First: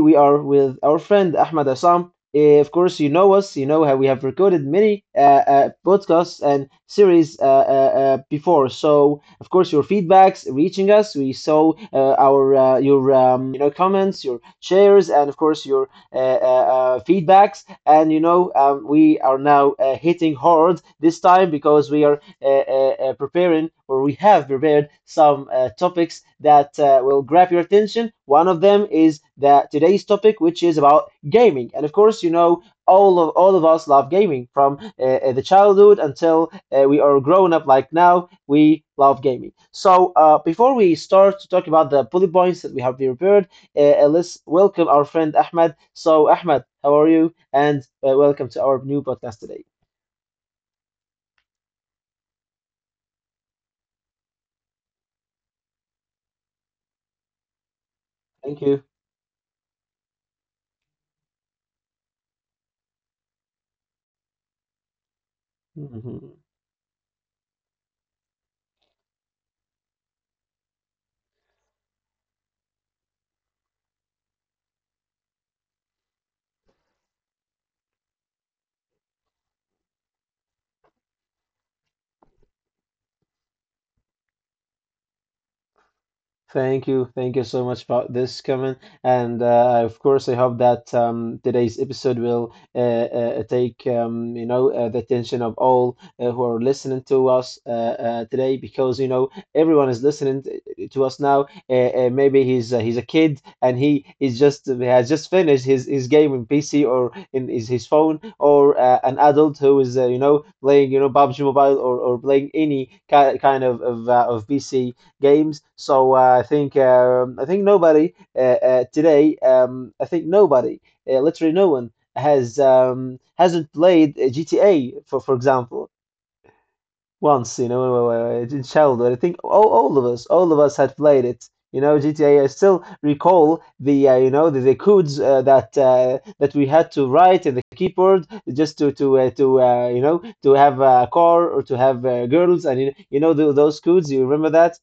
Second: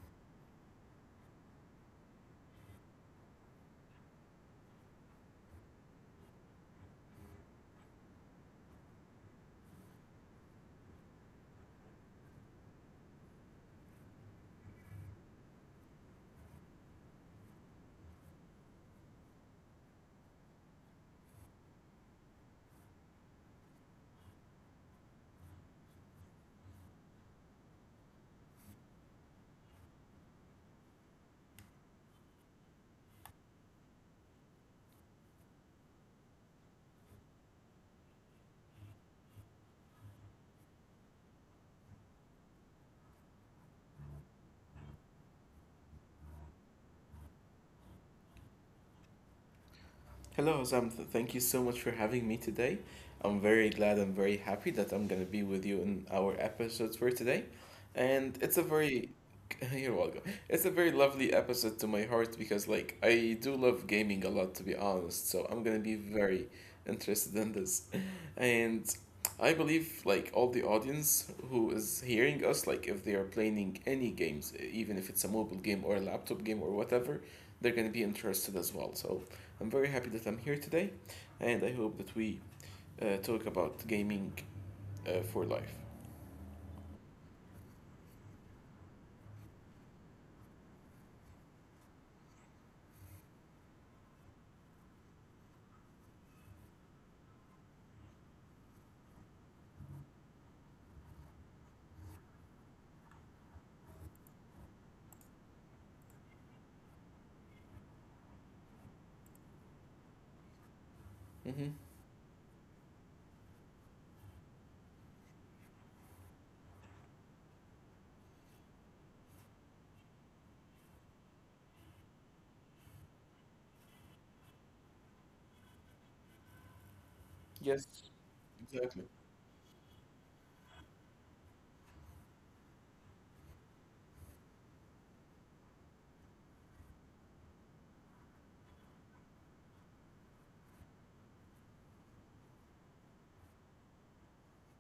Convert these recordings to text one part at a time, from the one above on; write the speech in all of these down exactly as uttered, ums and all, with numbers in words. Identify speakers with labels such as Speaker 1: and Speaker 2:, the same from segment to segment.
Speaker 1: we are with our friend Ahmed Assam. Eh, Of course, you know us. You know how we have recorded many uh, uh, podcasts and series uh, uh, uh, before. So, of course, your feedbacks reaching us. We saw uh, our uh, your um, you know comments, your shares, and of course your uh, uh, uh, feedbacks. And you know, um, we are now uh, hitting hard this time because we are uh, uh, uh, preparing, or we have prepared some uh, topics that uh, will grab your attention. One of them is that today's topic, which is about gaming, and of course, you know. All of, all of us love gaming from uh, uh, the childhood until uh, we are grown up like now we love gaming, so uh, before we start to talk about the bullet points that we have prepared uh, uh, let's welcome our friend Ahmed. So, Ahmed, how are you? And uh, welcome to our new podcast today.
Speaker 2: Hello, Zamta. Thank you so much for having me today. I'm very glad and very happy that I'm going to be with you in our episodes for today. And it's a
Speaker 1: Thank you.
Speaker 2: very, you're welcome. It's a very lovely episode to my heart because, like, I do love gaming a lot, to be honest. So I'm going to be very interested in this. And I believe, like, all the audience who is hearing us, like, if they are playing any games, even if it's a mobile game or a laptop game or whatever, they're going to be interested as well. So I'm very happy that I'm here today, and I hope that we uh, talk about gaming uh, for life.
Speaker 1: Thank you. Thank you so much for this comment. And uh, of course, I hope that um, today's episode will uh, uh, take um, you know uh, the attention of all uh, who are listening to us uh, uh, today, because you know everyone is listening t- to us now. Uh, uh, maybe he's uh, he's a kid and he is just has just finished his, his game in P C or in his, his phone, or uh, an adult who is uh, you know playing you know PUBG
Speaker 2: Mm-hmm.
Speaker 1: Mobile or, or playing any ki- kind of of, uh, of P C games. So uh, I think um, I think nobody uh, uh, today. Um, I think nobody, uh, literally no one, has um, hasn't played uh, G T A, for for example, once. You
Speaker 2: Yes,
Speaker 1: know, uh, uh, in
Speaker 2: exactly.
Speaker 1: childhood. I think all, all of us, all of us had played it. You know, G T A. I still recall the uh, you know the, the codes uh, that uh, that we had to write in the keyboard just to to uh, to uh, you know to have a car or to have uh, girls, and you, you know tho- those codes. You remember that?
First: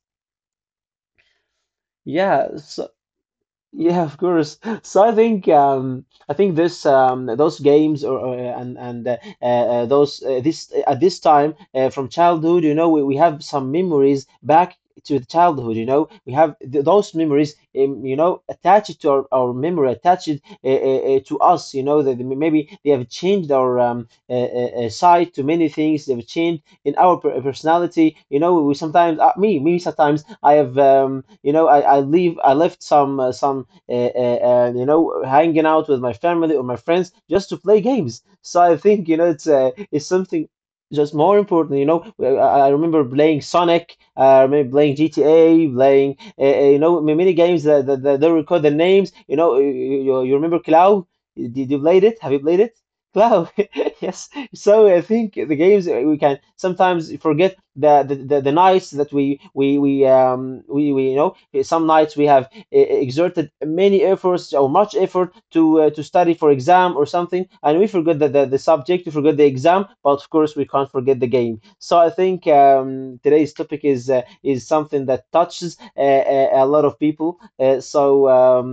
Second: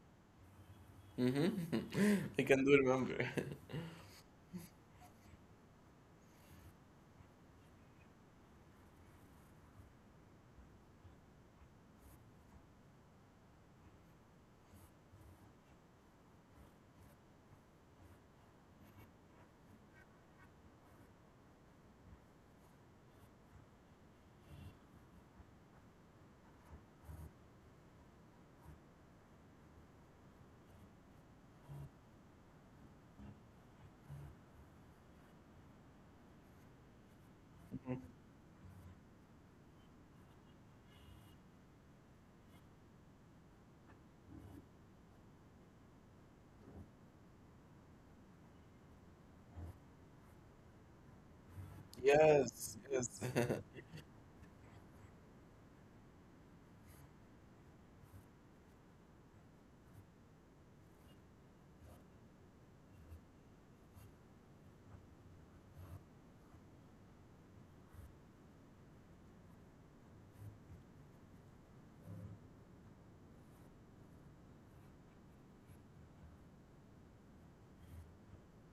Speaker 2: Mm-hmm. I
Speaker 1: Yeah.
Speaker 2: can do remember.
Speaker 1: Yeah, of course. So I think um, I think this um, those games or, or uh, and and uh, uh, those uh, this at this time uh, from childhood. You know, we, we have some memories back to the childhood. You know, we have th those memories, um, you know, attached to our, our memory, attached uh, uh, uh, to us. You know, that maybe they have changed our um, uh, uh, uh, side to many things. They've changed in our per- personality. You know, we sometimes uh, me me sometimes I have um, you know I, I leave I left some uh, some, and, and you know hanging out with my family or my friends just to play games. So I think you know it's uh, it's something just more important. You know, I, I remember playing Sonic, uh, I remember playing G T A, playing uh, uh, you know ma- many games that, that, that don't record the names. You know, you, you, you remember Cloud? Did you played it? Have you played
Speaker 2: Yes,
Speaker 1: it?
Speaker 2: yes.
Speaker 1: Cloud. Yes. So I think the games, uh, we can sometimes forget the the, the, the nights that we we we um we, we you know some nights we have e-, e-, exerted many efforts or much effort to uh, to study for exam or something, and we forgot the, the, the subject, we forgot the exam, but of course we can't forget the game. So i think um, today's topic is uh, is something that touches uh, a, a lot of people, uh, so um,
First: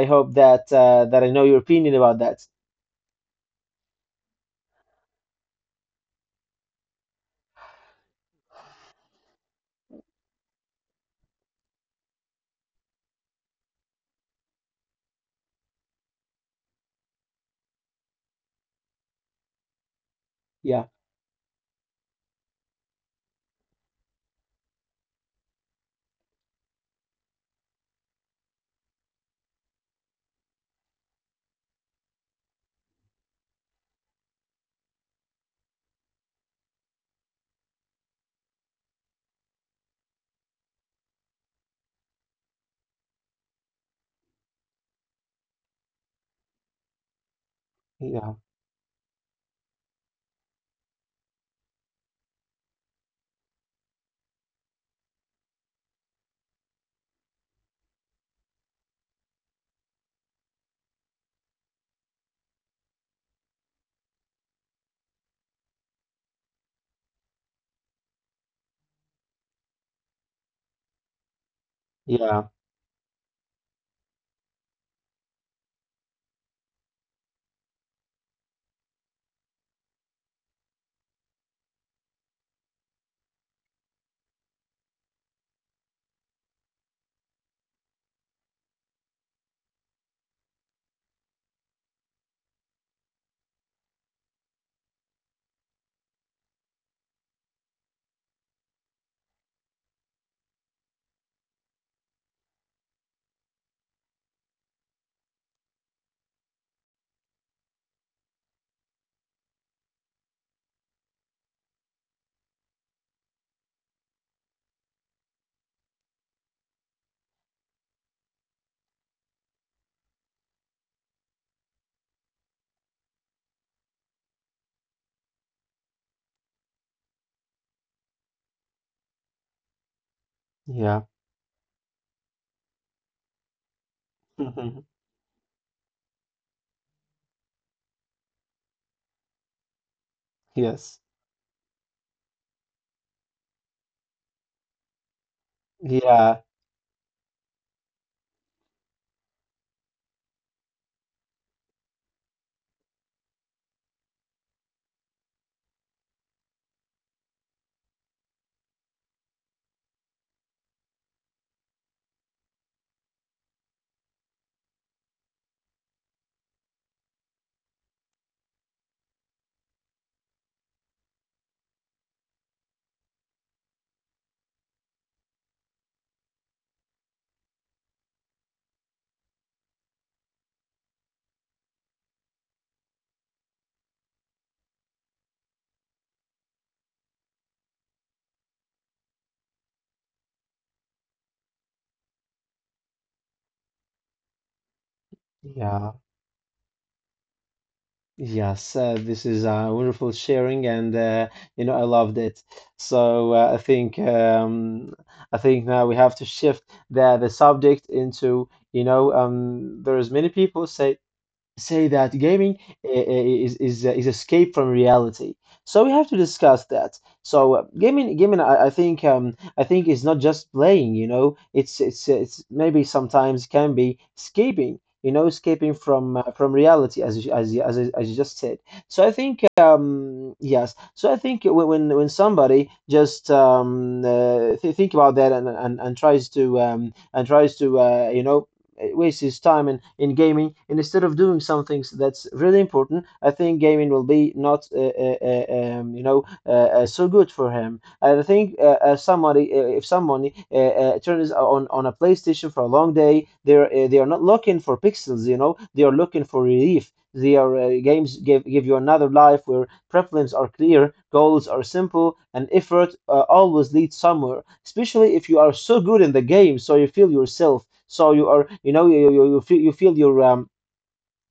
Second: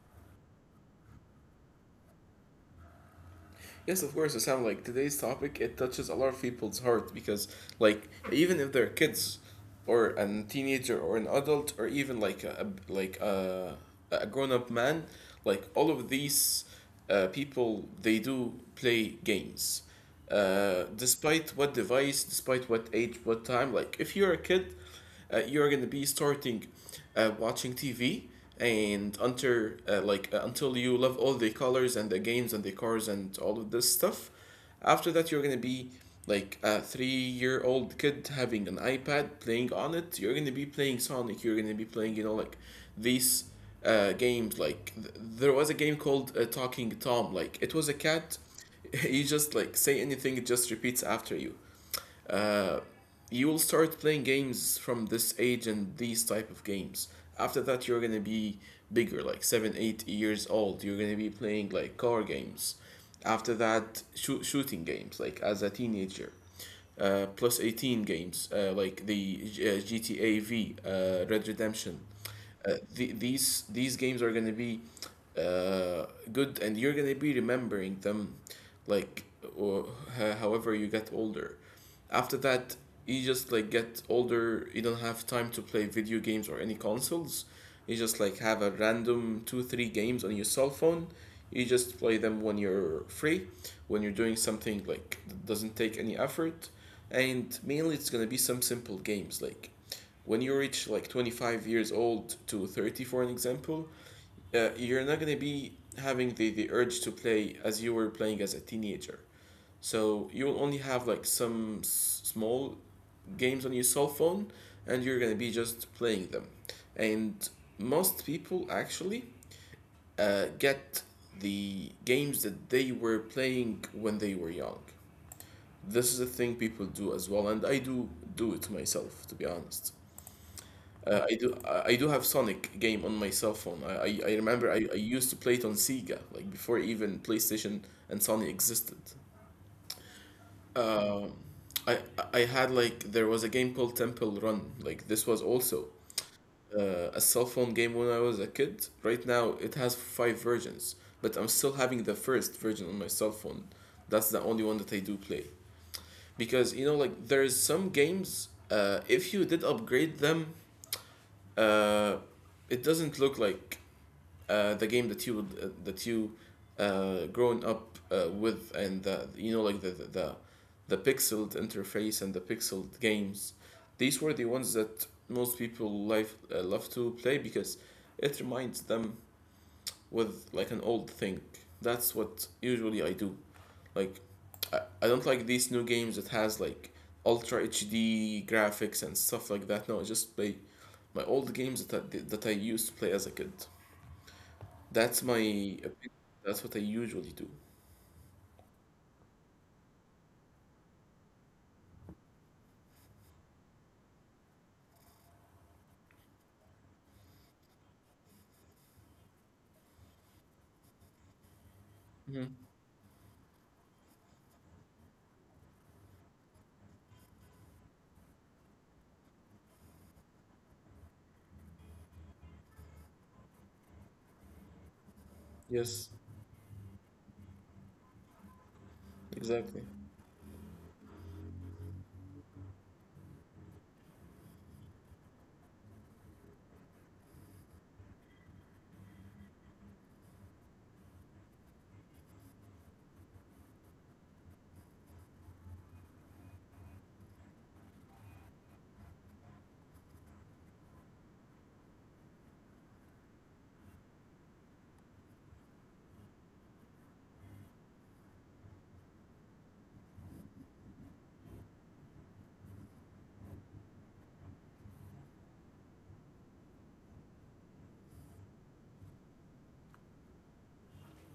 Speaker 1: I hope that uh, that I know your opinion about that.
Speaker 2: Yes, of course, Sam. Like today's topic, it touches a lot of people's heart because, like, even if they're kids, or a teenager, or an adult, or even like a a- like a a grown up man, like all of these uh, people, they do play games, uh,
Speaker 1: Yeah,
Speaker 2: despite what device, despite what age, what time. Like, if you're a kid, uh, you're gonna be starting uh, watching T V, and until uh, like uh, until you love all the colors and the games and the cars and all of this stuff. After that, you're gonna be like a three-year-old kid having an iPad playing on it. You're gonna be playing Sonic. You're gonna be playing you know like these uh, games. Like th- there was a game called uh, Talking Tom. Like it was a
Speaker 1: yeah,
Speaker 2: cat. You just like say anything, it just repeats after you uh, you will start playing games from this age and these type of games. After that, you're gonna be bigger, like seven eight years old. You're gonna be playing like car games. After that, shoo- shooting games, like as a teenager, uh, plus eighteen games, uh, like the uh, GTA V, uh, Red Redemption,
Speaker 1: yeah,
Speaker 2: uh, the, these these games are gonna be uh, good, and you're gonna be remembering them, like, or, ho- however you get older. After that, you just like get older, you don't have time to play video games or any consoles. You just like have a random two three games on your cell phone. You just play them when you're free, when you're doing something like that doesn't take any effort. And mainly it's going to be some simple games, like when you reach like twenty-five years old to thirty for an example. Uh, you're not going to be having the, the urge to play as you were playing as a teenager. So you will only have like some s- small games on your cell phone, and you're gonna be just playing them. And most people actually uh, get the games that they were playing when they were young. This is a thing people do as well, and I do do it myself, to be honest.
Speaker 1: yeah.
Speaker 2: Uh, I do I I do have Sonic game on my cell phone. I, I, I remember I, I used to play it on Sega, like before even PlayStation and Sony existed.
Speaker 1: Yes,
Speaker 2: Um, I I had, like, there was a game called Temple Run. Like this was also
Speaker 1: yeah,
Speaker 2: uh, a cell phone game when I was a kid. Right now it has five versions, but I'm still having the first version on my cell phone. That's the only one that I do play, because you know like there's some games. Uh, if you did upgrade them, uh, it doesn't look like uh, the game that you would uh, that you uh, grown up uh, with, and the, you know like the, the the the pixeled interface and the pixeled games. These were the ones that most people life uh, love to play because it reminds them with like an old thing. That's what usually I do. Like I, I don't like these new games that has like ultra H D graphics and stuff like that. No, I just play my old games that I, that I used to play as a kid. That's my
Speaker 1: yeah.
Speaker 2: opinion. That's what I usually do.
Speaker 1: Yes, uh, this is uh, wonderful sharing, and uh, you know I loved it. So uh, I think um, I think now we have to shift the the subject into, you know um, there's many people say say that
Speaker 2: Hmm.
Speaker 1: gaming i- is is uh, is escape from reality. So we have to discuss that. So uh, gaming, gaming, I, I think um I think is not just playing. You know, it's it's it's maybe sometimes can be escaping. You know, escaping
Speaker 2: Yes,
Speaker 1: from uh, from reality, as you- as you- as you- as you just said. So I think,
Speaker 2: exactly.
Speaker 1: um yes. So I think when when when somebody just um uh, th- think about that, and and, and tries to um and tries to uh, you know it wastes his time in, in gaming, and instead of doing something that's really important, I think gaming will be not uh, uh, uh, um, you know uh, uh, so good for him. And I think, uh, uh, somebody, uh, if someone uh, uh, turns on on a PlayStation for a long day, they're uh, they are not looking for pixels. You know, they are looking for relief. Their uh, games give, give you another life where preferences are clear, goals are simple, and effort uh, always leads somewhere. Especially if you are so good in the game, so you feel yourself, so you are, you know, you you, you feel you feel your um,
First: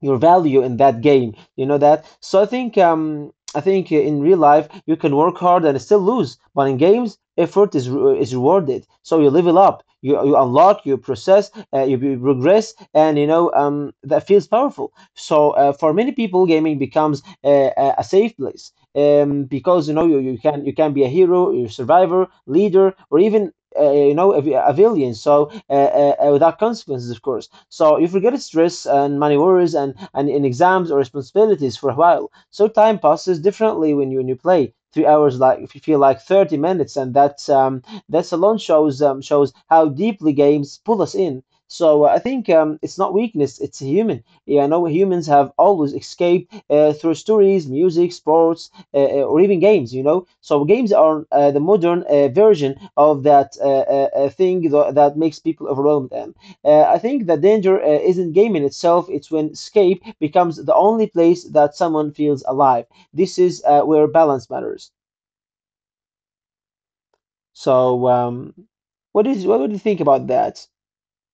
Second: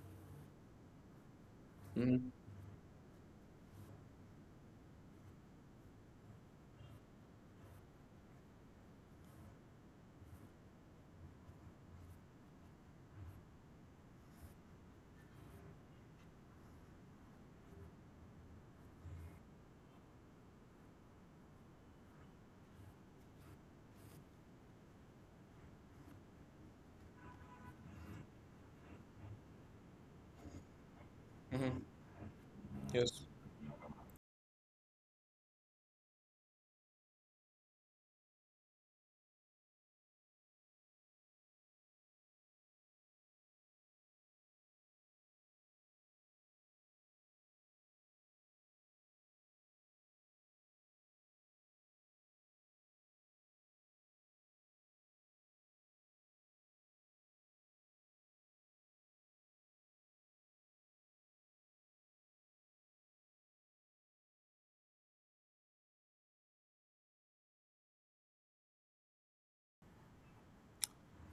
Speaker 1: your value in that game. You know that.
Speaker 2: Hmm.
Speaker 1: So I think um I think in real life you can work hard and still lose, but in games effort is re- is rewarded. So you level up, you you unlock, you process, uh, you, you progress, and you know um that feels powerful. So uh, for many people, gaming becomes a, a a safe place. Um, because you know you, you can you can be a hero, you survivor, leader, or even uh, you know a, a villain. So uh, uh, uh, without consequences, of course. So you forget stress and money worries, and, and in exams or responsibilities
Speaker 2: Hmm.
Speaker 1: for a while. So time
Speaker 2: Yes.
Speaker 1: passes differently when you when you play. Three hours, like, if you feel like thirty minutes, and that's um, that's alone shows, um, shows how deeply games pull us in. So uh, I think um, it's not weakness; it's human. Yeah, I know humans have always escaped uh, through stories, music, sports, uh, uh, or even games. You know, so games are uh, the modern uh, version of that uh, uh, uh, thing tho- that makes people overwhelmed. And uh, I think the danger uh, isn't gaming itself; it's when escape becomes the only place that someone feels alive. This is uh, where balance matters. So, um, what is what would you think about that?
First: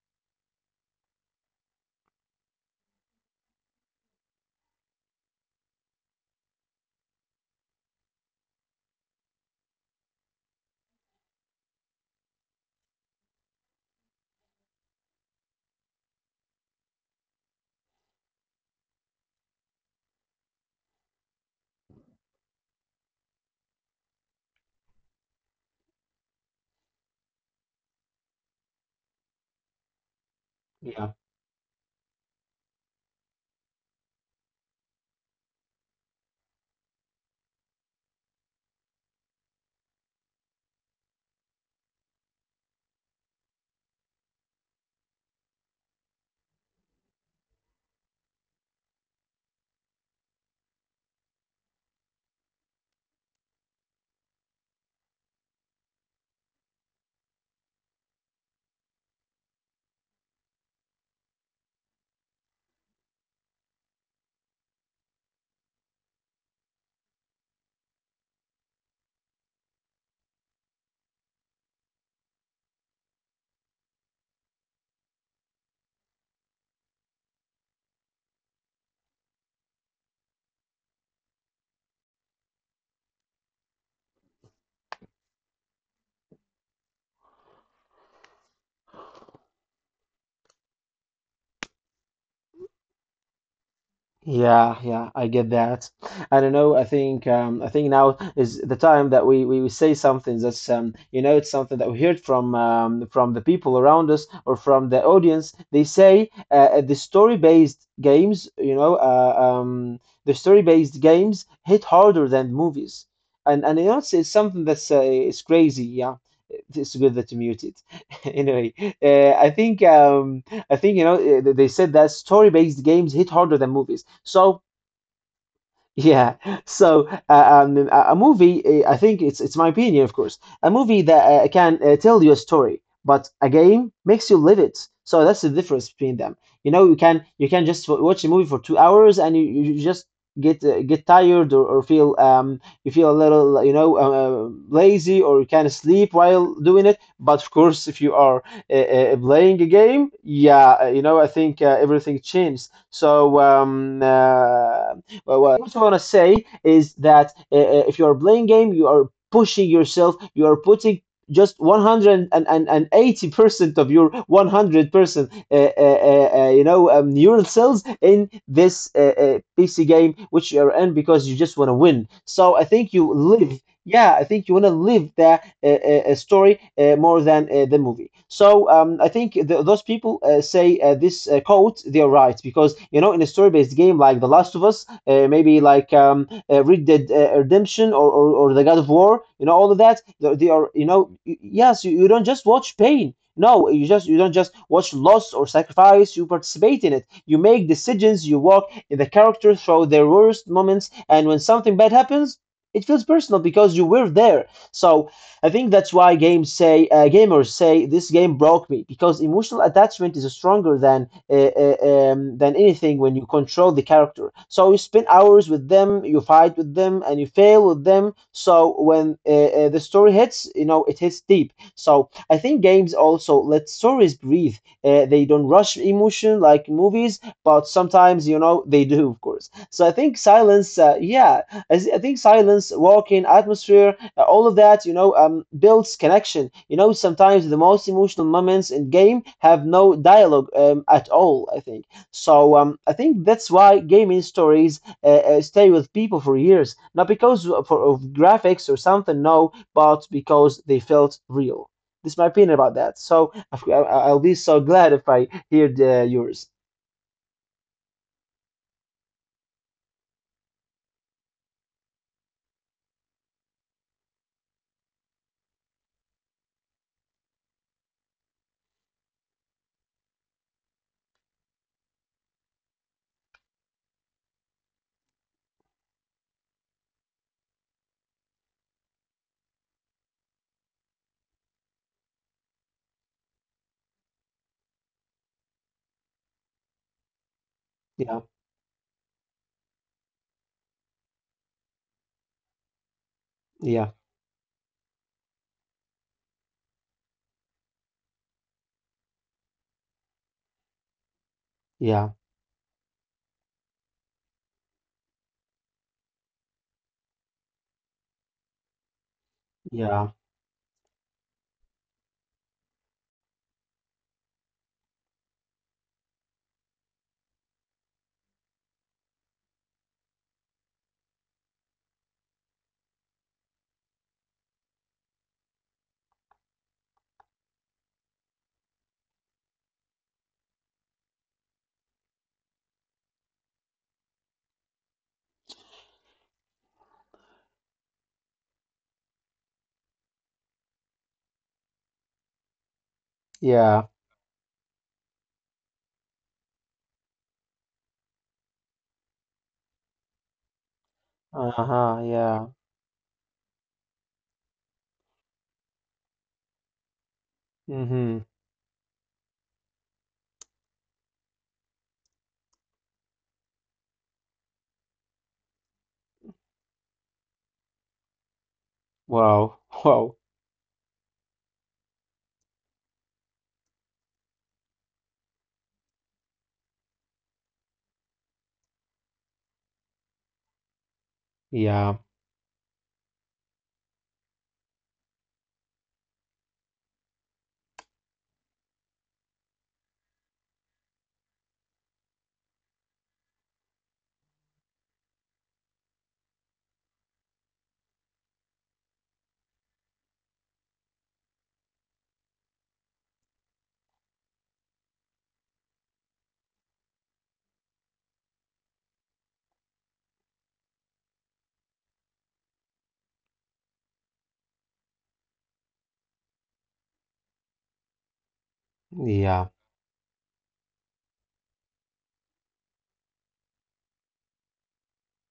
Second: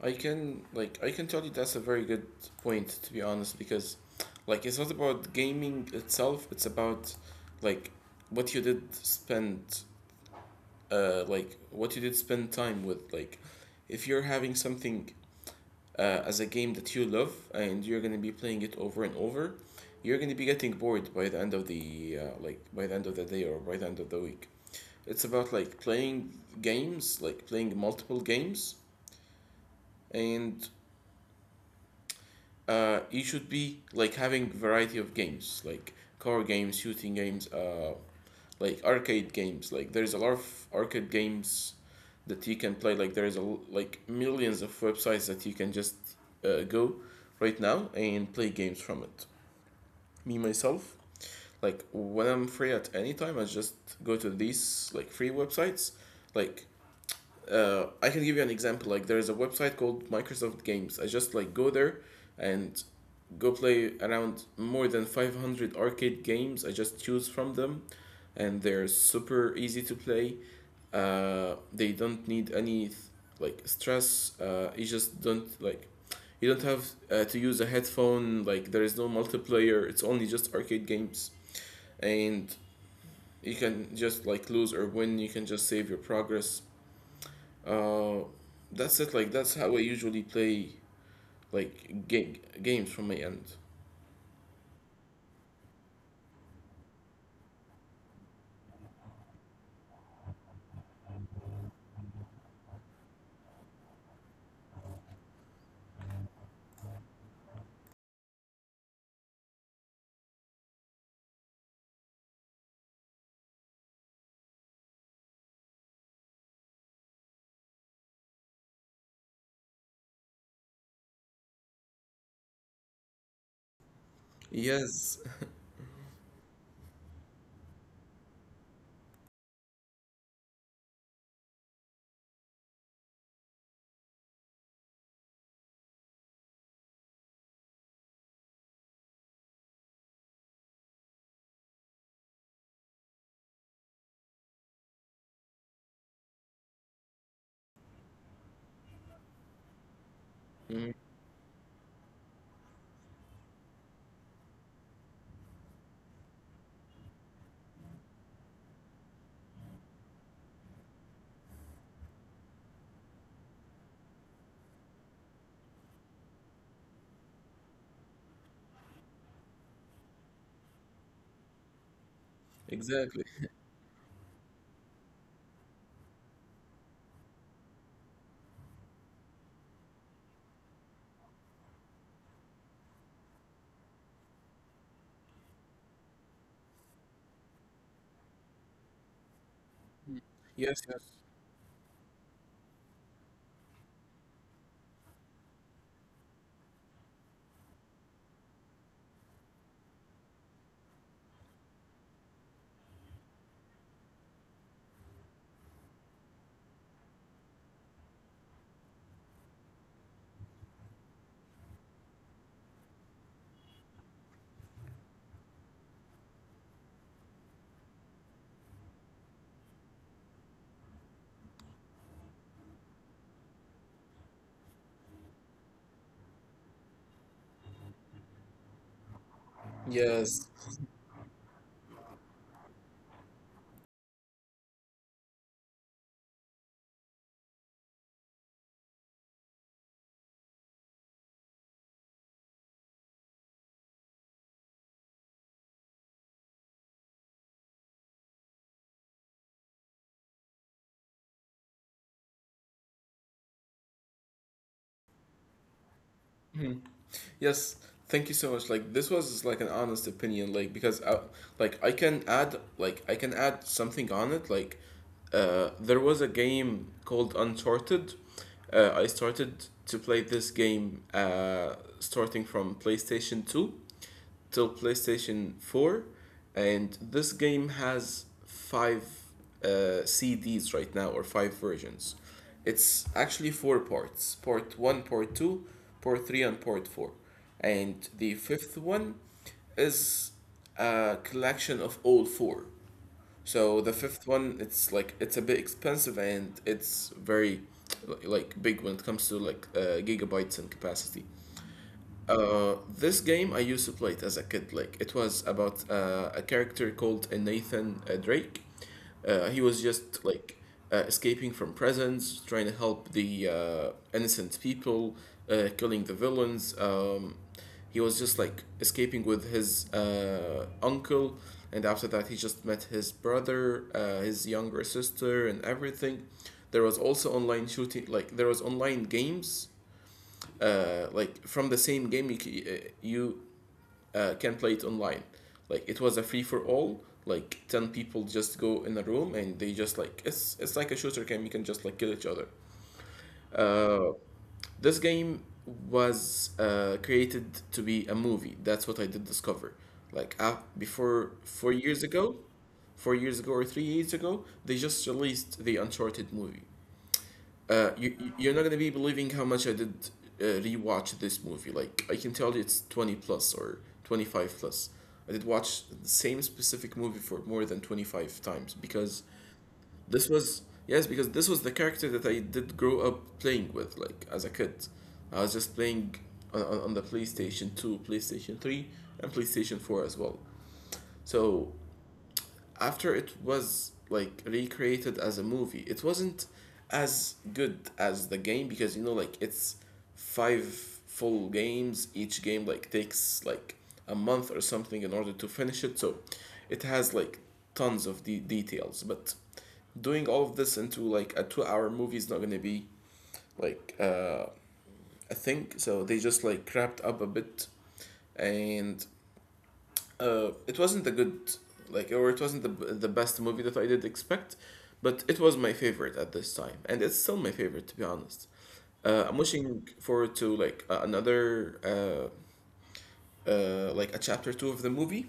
Speaker 2: I can like I can tell you, that's a very good point, to be honest, because like it's not about gaming itself, it's about, like, what you did spend uh like what you did spend time with. Like, if you're having something uh, as a game that you love, and you're going to be playing it over and over, you're going to be getting bored by the end of the uh, like by the end of the day, or by the end of the week. It's about like playing games, like playing multiple games, and
Speaker 1: Yeah.
Speaker 2: uh, you should be like having variety of games, like car games, shooting games, uh, like arcade games. Like there's a lot of arcade games that you can play. Like there's a l- like millions of websites that you can just uh, go right now and play games from it. Me myself, like, when I'm free at any time, I just go to these like free websites. Like, uh, I can give you an example. Like there is a website called Microsoft Games. I just like go there and go play around more than five hundred arcade games. I just choose from them, and they're super easy to play. Uh, they don't need any like stress. Uh, you just don't like you don't have uh, to use a headphone. Like there is no multiplayer. It's only just arcade games, and you can just like lose or win. You can just save your progress. Uh, that's it. Like that's how I usually play, like, ga- games from my end.
Speaker 1: Yeah, yeah, I get that. I don't know. I think um, I think now is the time that we, we, we say something that's um, you know it's something that we heard from um, from the people around us, or from the audience. They say uh, uh, the story based games, you know, uh, um, the story based games hit harder than movies, and and you know it's, it's something that's uh, it's crazy. Yeah, it's good that you muted. Anyway, uh, I think. Um, I think, you know eh, they said that story-based games hit harder than movies. So
Speaker 2: Yes.
Speaker 1: yeah. So, uh, um, a a movie, eh, I think it's it's my opinion, of course, a movie that uh, can uh, tell you a story, but a game makes you live it. So that's the difference between them. You know, you can you can just w- watch a movie for two hours, and you, you just get uh, get tired, or, or feel, um you feel a little, you know, uh, uh, lazy, or you can't sleep while doing it. But of course, if you are uh, uh, playing a game, yeah, uh,
Speaker 2: Mm,
Speaker 1: you know, I think uh, everything changes. So um, uh, but what I also want to say is that uh, uh, if you are playing game, you are pushing yourself. You are putting just one hundred eighty percent of your one hundred percent uh, uh, uh, uh, you know um, neural cells in this uh, uh, P C game which you are in, because you just want to win. So I think you
Speaker 2: exactly.
Speaker 1: live, yeah, I think you want to live the uh, uh, uh, story, uh, more than uh, the movie. So um, I think th those people uh, say uh, this uh, quote, they're right because you know in a story-based game like The Last of Us, uh, maybe like, um, uh, Red Dead uh, Redemption, or, or or The God of War, you know all of that. They, they are,
Speaker 2: Yes,
Speaker 1: you know
Speaker 2: yes,
Speaker 1: y- yes, you, you don't just watch pain. No, you just you don't just watch loss or sacrifice. You participate in it. You make decisions. You walk in the character through their worst moments, and when something bad happens it feels personal because you were there. So I think that's why games say uh, gamers say this game broke me because emotional attachment is stronger than uh, uh, um, than anything when you control the character. So you spend hours with them, you fight with them, and you fail with them. So when uh, uh, the story hits, you know it hits deep. So I think games also let stories breathe. Uh, they don't rush emotion like movies, but sometimes you know they do, of course. So I think
Speaker 2: yes,
Speaker 1: silence, uh, yeah, I, think silence, walking, atmosphere, uh, all of that, you know, um, builds connection. You know, sometimes the most emotional moments in game have no dialogue um, at all. I think so. Um, I think that's why gaming stories uh, uh, stay with people for years, not because of, for, of graphics or something, no, but because they felt real. This is my opinion about that. So I, I- I'll be so glad if I hear the, yours.
Speaker 2: yes. Thank you so much. Like this was like an honest opinion. Like, because I, like I can add like I can add something on it. Like uh, there was a game called Uncharted. Uh, I started to play this game uh, starting from PlayStation Two till PlayStation four, and this game has five uh, C Ds right now, or five versions. It's actually four parts: part one, part two, part three, and part four. And
Speaker 1: Yeah,
Speaker 2: the fifth one is a collection of all four. So the
Speaker 1: yeah,
Speaker 2: fifth one, it's like it's a bit expensive, and it's very like big when it comes to like uh, gigabytes and capacity.
Speaker 1: yeah,
Speaker 2: Uh, this game I used to play it as a kid. Like it was about uh, a character called uh, Nathan uh, Drake. Uh, he was
Speaker 1: yeah,
Speaker 2: just like uh, escaping from prisons, trying to help the uh, innocent people, uh, killing the villains. Um, he was just like escaping with his uh, uncle, and after that he just met his brother, uh, his younger sister, and everything. There was also online shooting, like there was online games uh, like from the same game you c- uh, you uh, can play it online. Like it was a free for all, like ten people just go in a room, and they just like it's it's like a shooter game, you can just like kill each other.
Speaker 1: yeah.
Speaker 2: uh, this game was uh, created to be a movie. That's what I did discover, like uh, before four
Speaker 1: Uh-huh,
Speaker 2: years ago,
Speaker 1: yeah.
Speaker 2: four years ago or three years ago they just released the Uncharted movie. Uh, you
Speaker 1: Mm-hmm.
Speaker 2: you're not gonna be believing how much I did uh, rewatch this movie. Like I can tell you, it's twenty plus or twenty-five plus. I did watch the same specific movie for more than twenty-five times, because
Speaker 1: Wow. Wow.
Speaker 2: this was, yes, because this was the character that I did grow up playing with. Like as a kid, I was just playing on on, on the PlayStation Two, PlayStation Three, and PlayStation Four as well. So
Speaker 1: Yeah.
Speaker 2: after it was like recreated as a movie, it wasn't as good as the game, because you know like it's five full games. Each game like takes like a month or something in order to finish it. So it has like tons of de- details, but doing all of this into like a two hour movie is not gonna be like uh, a thing. So they just like wrapped up a bit, and uh, it wasn't a good like or it wasn't the, the best movie that I did expect, but it was my favorite at this time, and it's still my favorite, to be honest. Uh, I'm
Speaker 1: Yeah.
Speaker 2: wishing forward to like a- another uh, uh, like a chapter two of the movie.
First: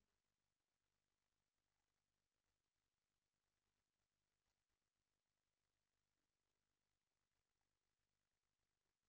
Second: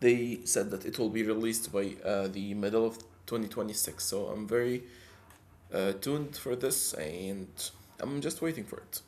Speaker 2: They said that it will be released by uh, the middle of twenty twenty-six, so I'm very uh, tuned for this, and I'm just waiting for it.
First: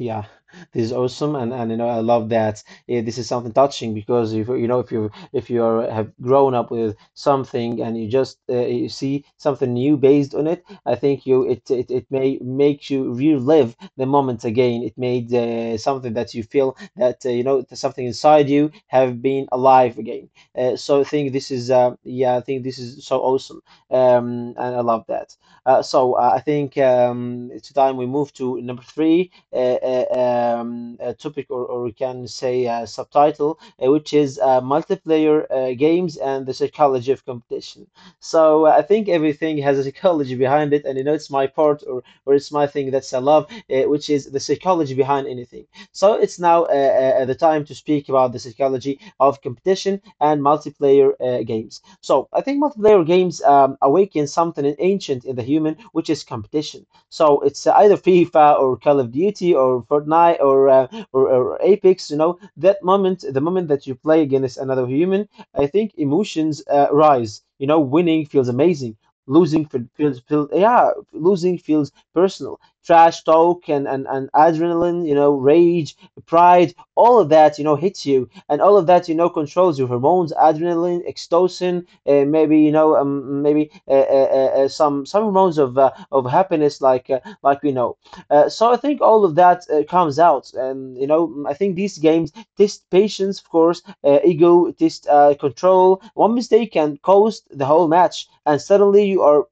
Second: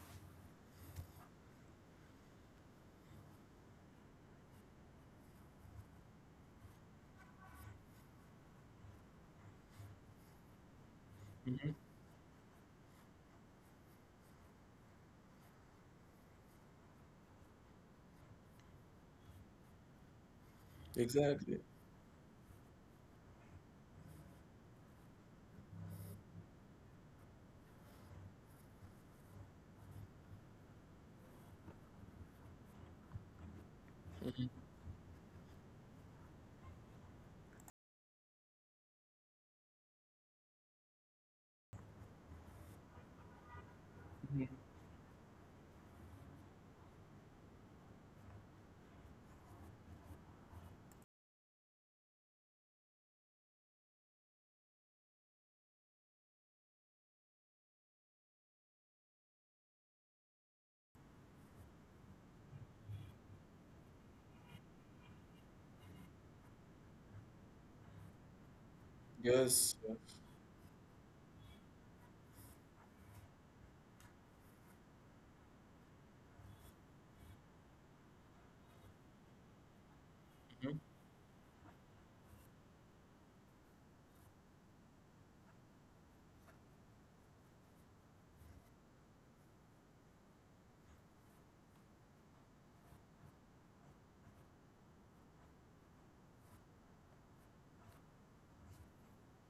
Speaker 1: Yeah, this is awesome, and and you know I love that. Yeah, this is something touching because if you know if you if you are, have grown up with something and you just uh, you see something new based on it. I think you it
Speaker 2: Hmm.
Speaker 1: it, it may make you relive the moments again. It made uh, something that you feel that uh, you know something inside you have been alive again. Uh, so I think this
Speaker 2: Exactly.
Speaker 1: is uh, Yeah, I think this is so awesome, um, and I love that. Uh, so uh, I think um, it's time we move to number three uh, um, uh, topic, or, or we can say uh, subtitle, uh, which is uh, multiplayer uh, games and the psychology of competition. So uh, I think everything has a psychology behind it, and you know it's my part or or it's my thing that's I love, uh, which is the psychology behind anything. So it's now uh, uh, uh, the time to speak about the psychology of competition and multiplayer uh, games. So I think multiplayer games um, awaken something ancient in the human, which is competition. So it's either FIFA or Call of Duty or Fortnite or uh, or, or Apex. You know that moment, the moment that you play against another human, I think emotions uh, rise. You know, winning feels amazing. Losing
Speaker 2: Yes.
Speaker 1: feel- feels, feels, yeah, losing feels personal. Trash talk and, and, and adrenaline, you know, rage, pride, all of that, you know, hits you, and all of that, you know, controls your hormones, adrenaline, oxytocin, uh, maybe you know um, maybe uh, uh, uh, uh, some some hormones of uh, of happiness like uh, like we know. uh, so I think all of that uh, comes out, and you know mm, I think these games test patience, of course, uh, ego test, uh, control. One mistake can cost the whole match, and suddenly you are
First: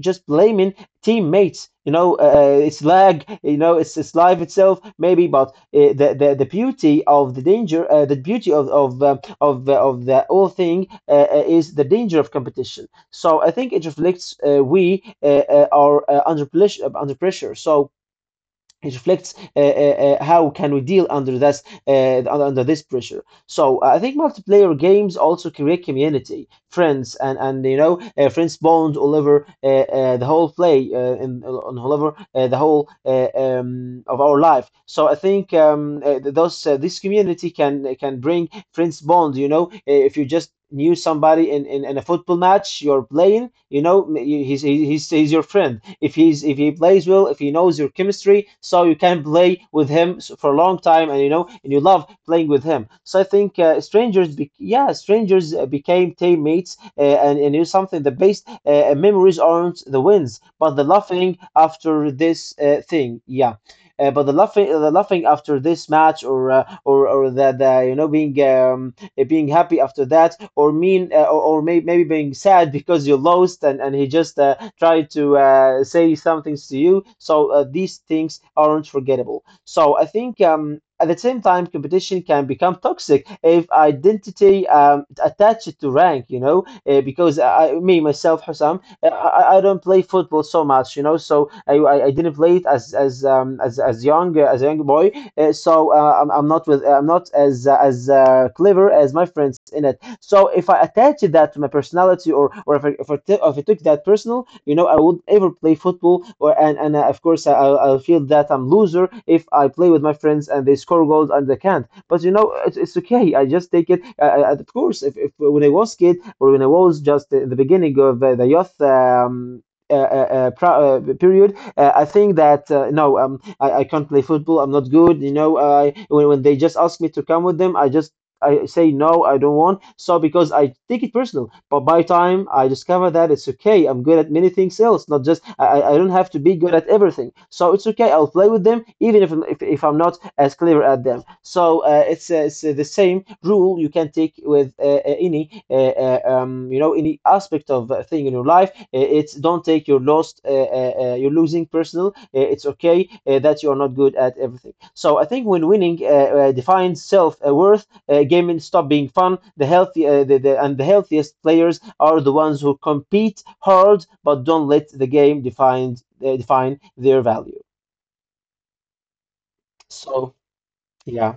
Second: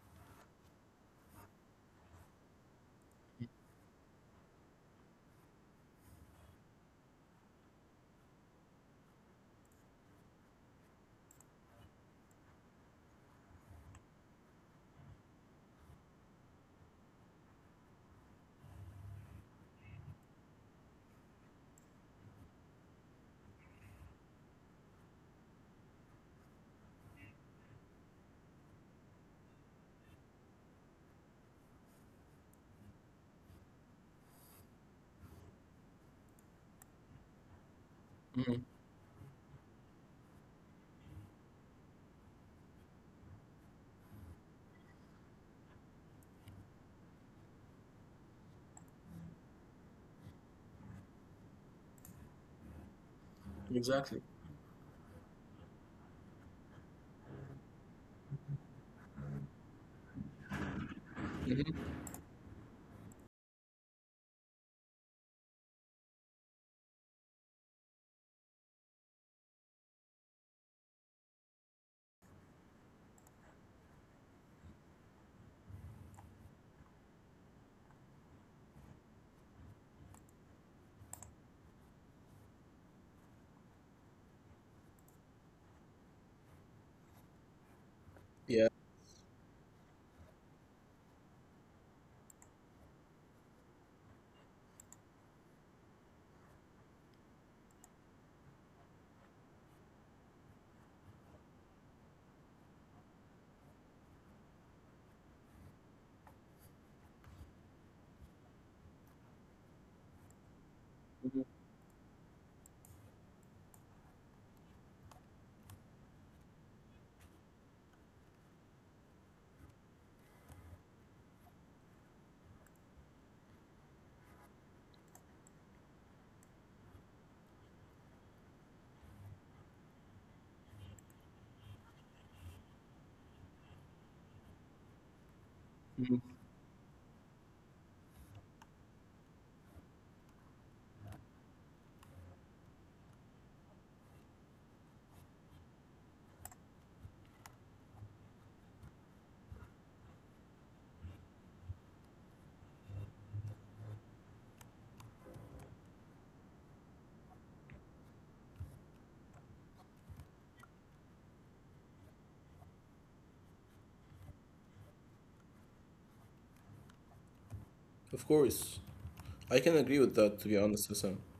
Speaker 1: just blaming teammates. You know, uh, it's lag. You know, it's it's life itself maybe, but uh, the, the the beauty of the danger, uh, the beauty of of uh, of the, of the whole thing uh, uh, is the danger of competition. So I think it reflects uh, we uh, uh, are uh, under pressure under pressure. So it reflects uh, uh, uh, how can we deal under this uh, under this pressure. so uh, I think multiplayer games also create community, friends, and and you know uh, friends bond all over uh, uh, the whole play, uh, in on all over uh, the whole uh, um, of our life. So I think um, uh, those uh, this community can can bring
Speaker 2: Hmm.
Speaker 1: friends, bond, you know uh, if you just knew somebody in, in, in a football match you're playing. You know he's, he's he's your friend, if he's, if he plays well, if he knows your chemistry, so you can play with him for a long time, and you know, and you love playing with him. So I think uh,
Speaker 2: Exactly.
Speaker 1: strangers be- yeah, strangers uh, became teammates, uh, and and it's something. The best uh, uh, memories aren't the wins, but the laughing after this uh, thing, yeah. Uh, but the laughing, the laughing after this match, or uh, or or the, the, you know, being um, uh, being happy after that, or mean, uh, or, or may, maybe being sad because you lost, and and he just uh, tried to uh, say some things to you. So uh, these things aren't forgettable. So I think. Um, at the same time, competition can become toxic if identity um, attached to rank, you know, uh, because I, me, myself,
Speaker 2: Yeah.
Speaker 1: Hussam, I, I I don't play football so much, you know, so I, I I didn't play it as as um, as as young uh, as a young boy, uh, so uh, I'm, I'm not with uh, I'm not as uh, as uh, clever as my friends in it. So if I attach that to my personality, or or if I, if I, t- if I took that personal, you know, I would ever play football. Or and and uh, Of course, I, I'll I'll feel that I'm loser if I play with my friends and they score goals and they can't. But you know, it's, it's okay. I just take it. Uh, uh, of course, if, if when I was kid, or when I was just in the beginning of uh, the youth. Um, uh, uh, uh, pro- uh, period, uh, I think that, uh, no, um, I, I can't play football. I'm not good. You know, I when, when they just ask me to come with them, I just I say no, I don't want. So because I take it personal, but by time I discover that it's okay. I'm good at many things else, not just. I, I I don't
Speaker 2: Mhm.
Speaker 1: have to be good at everything. So it's okay. I'll play with them, even if I'm- if, if I'm not as clever at them. So uh, it's uh, it's uh, the same rule you can take with uh, uh, any uh, uh, um, you know, any aspect of uh, thing in your life. Uh, It's, don't take your lost uh, uh, uh, your losing personal. Uh, It's okay, uh, that you are not good at everything. So I think when winning uh, uh, defines self worth, uh, gaming stop being fun. The healthy uh, the, the, and the healthiest players are the ones who compete hard but don't let the game define uh, define their value.
Speaker 2: Of course. I can agree with
Speaker 1: So,
Speaker 2: that, to be honest, Hassan.
Speaker 1: yeah.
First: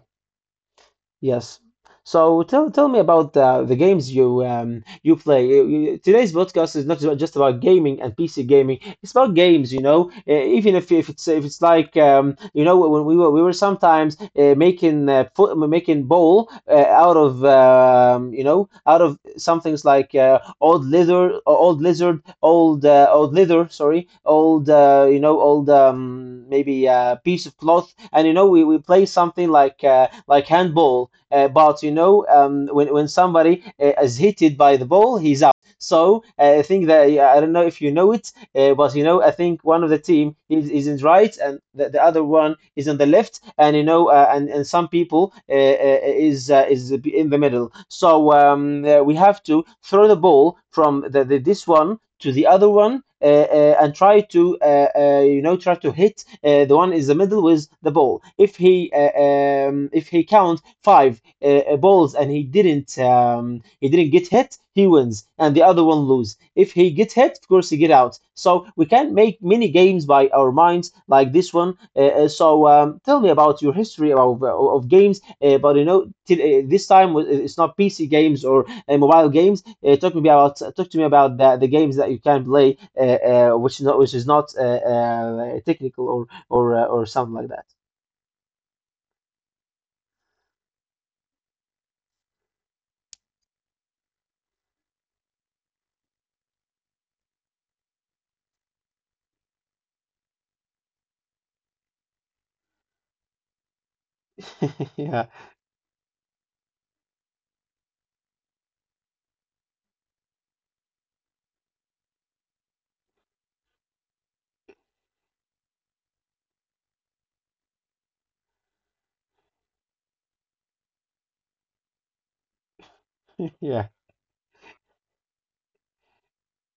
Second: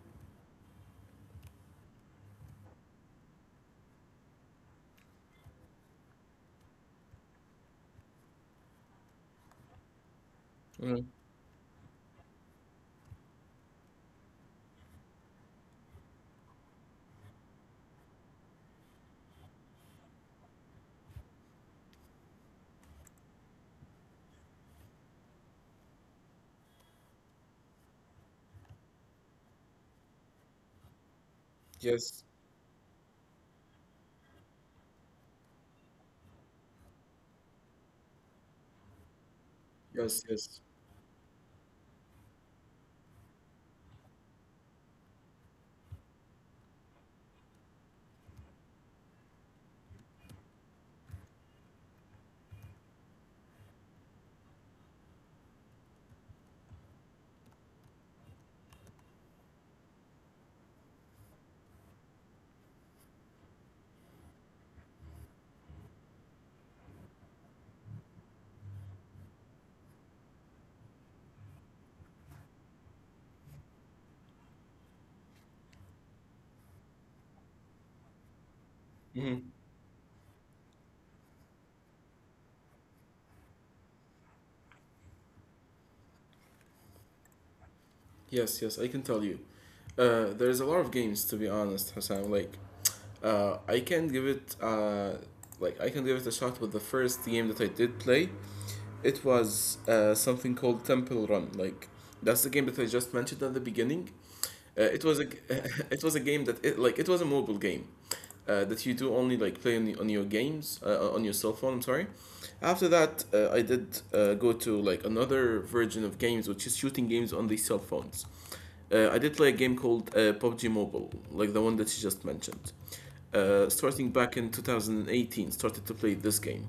Speaker 1: Yes. So, tell tell me about the the games you um you play. You- you- Today's podcast is not ju- just about gaming and P C gaming. It's about games, you know. Uh, even if
Speaker 2: Mm.
Speaker 1: if it's if it's like, um you know, when we were we were sometimes uh, making uh, fo making bowl uh, out of, um you know, out of some things like uh, old leather, old lizard, old uh, old leather, sorry, old uh, you know, old, um maybe uh, piece of cloth, and you know we we play something like uh, like handball, uh, but you
Speaker 2: Yes,
Speaker 1: know, um, when when somebody uh, is hit by the ball, he's out. So uh, I think that, I don't know if you know it, uh, but you know, I think one of the
Speaker 2: yes,
Speaker 1: team is,
Speaker 2: yes.
Speaker 1: is in right, and the, the other one is on the left, and you know, uh, and and some people uh, uh, is uh, is in the middle. So um, uh, we have to throw the ball from the, the this one to the other one, uh, uh, and try to uh, uh, you know, try to hit uh, the one in the middle with the ball. If he, uh, um, if he counts five uh, uh, balls and he didn't um, he didn't get hit, he wins, and the other one lose. If he get hit, of course he get out. So we can make many games by our minds like this one. Uh, uh, so um, tell me about your history of, of games, uh, but you know, t- uh, this time it's not P C games or uh, mobile
Speaker 2: Hmm.
Speaker 1: games. Uh, talk to me about talk to me about the, the games that you can play, uh, uh, which is not which is not uh, uh, technical or or uh, or something like that.
Speaker 2: Yes, yes, I can tell you. Uh, there's a lot of games, to be honest, Hassan. Like, uh, I can give it, uh, like, I can give it a shot with the first game that I did play. It was uh, something called Temple Run. Like, that's the game that I just mentioned at the beginning. Uh, it
Speaker 1: Yeah,
Speaker 2: was a, g- it was a game that it, like it was a mobile game. Uh, that you do only like play on, the, on your games uh, uh, on your cell phone. I'm sorry. After that uh, i did uh, go to like another version of games, which is shooting games on the cell phones. uh, I did play a game called uh, pubg mobile, like the one that you just mentioned. Uh,
Speaker 1: yeah,
Speaker 2: starting back in two thousand eighteen, started to play this game,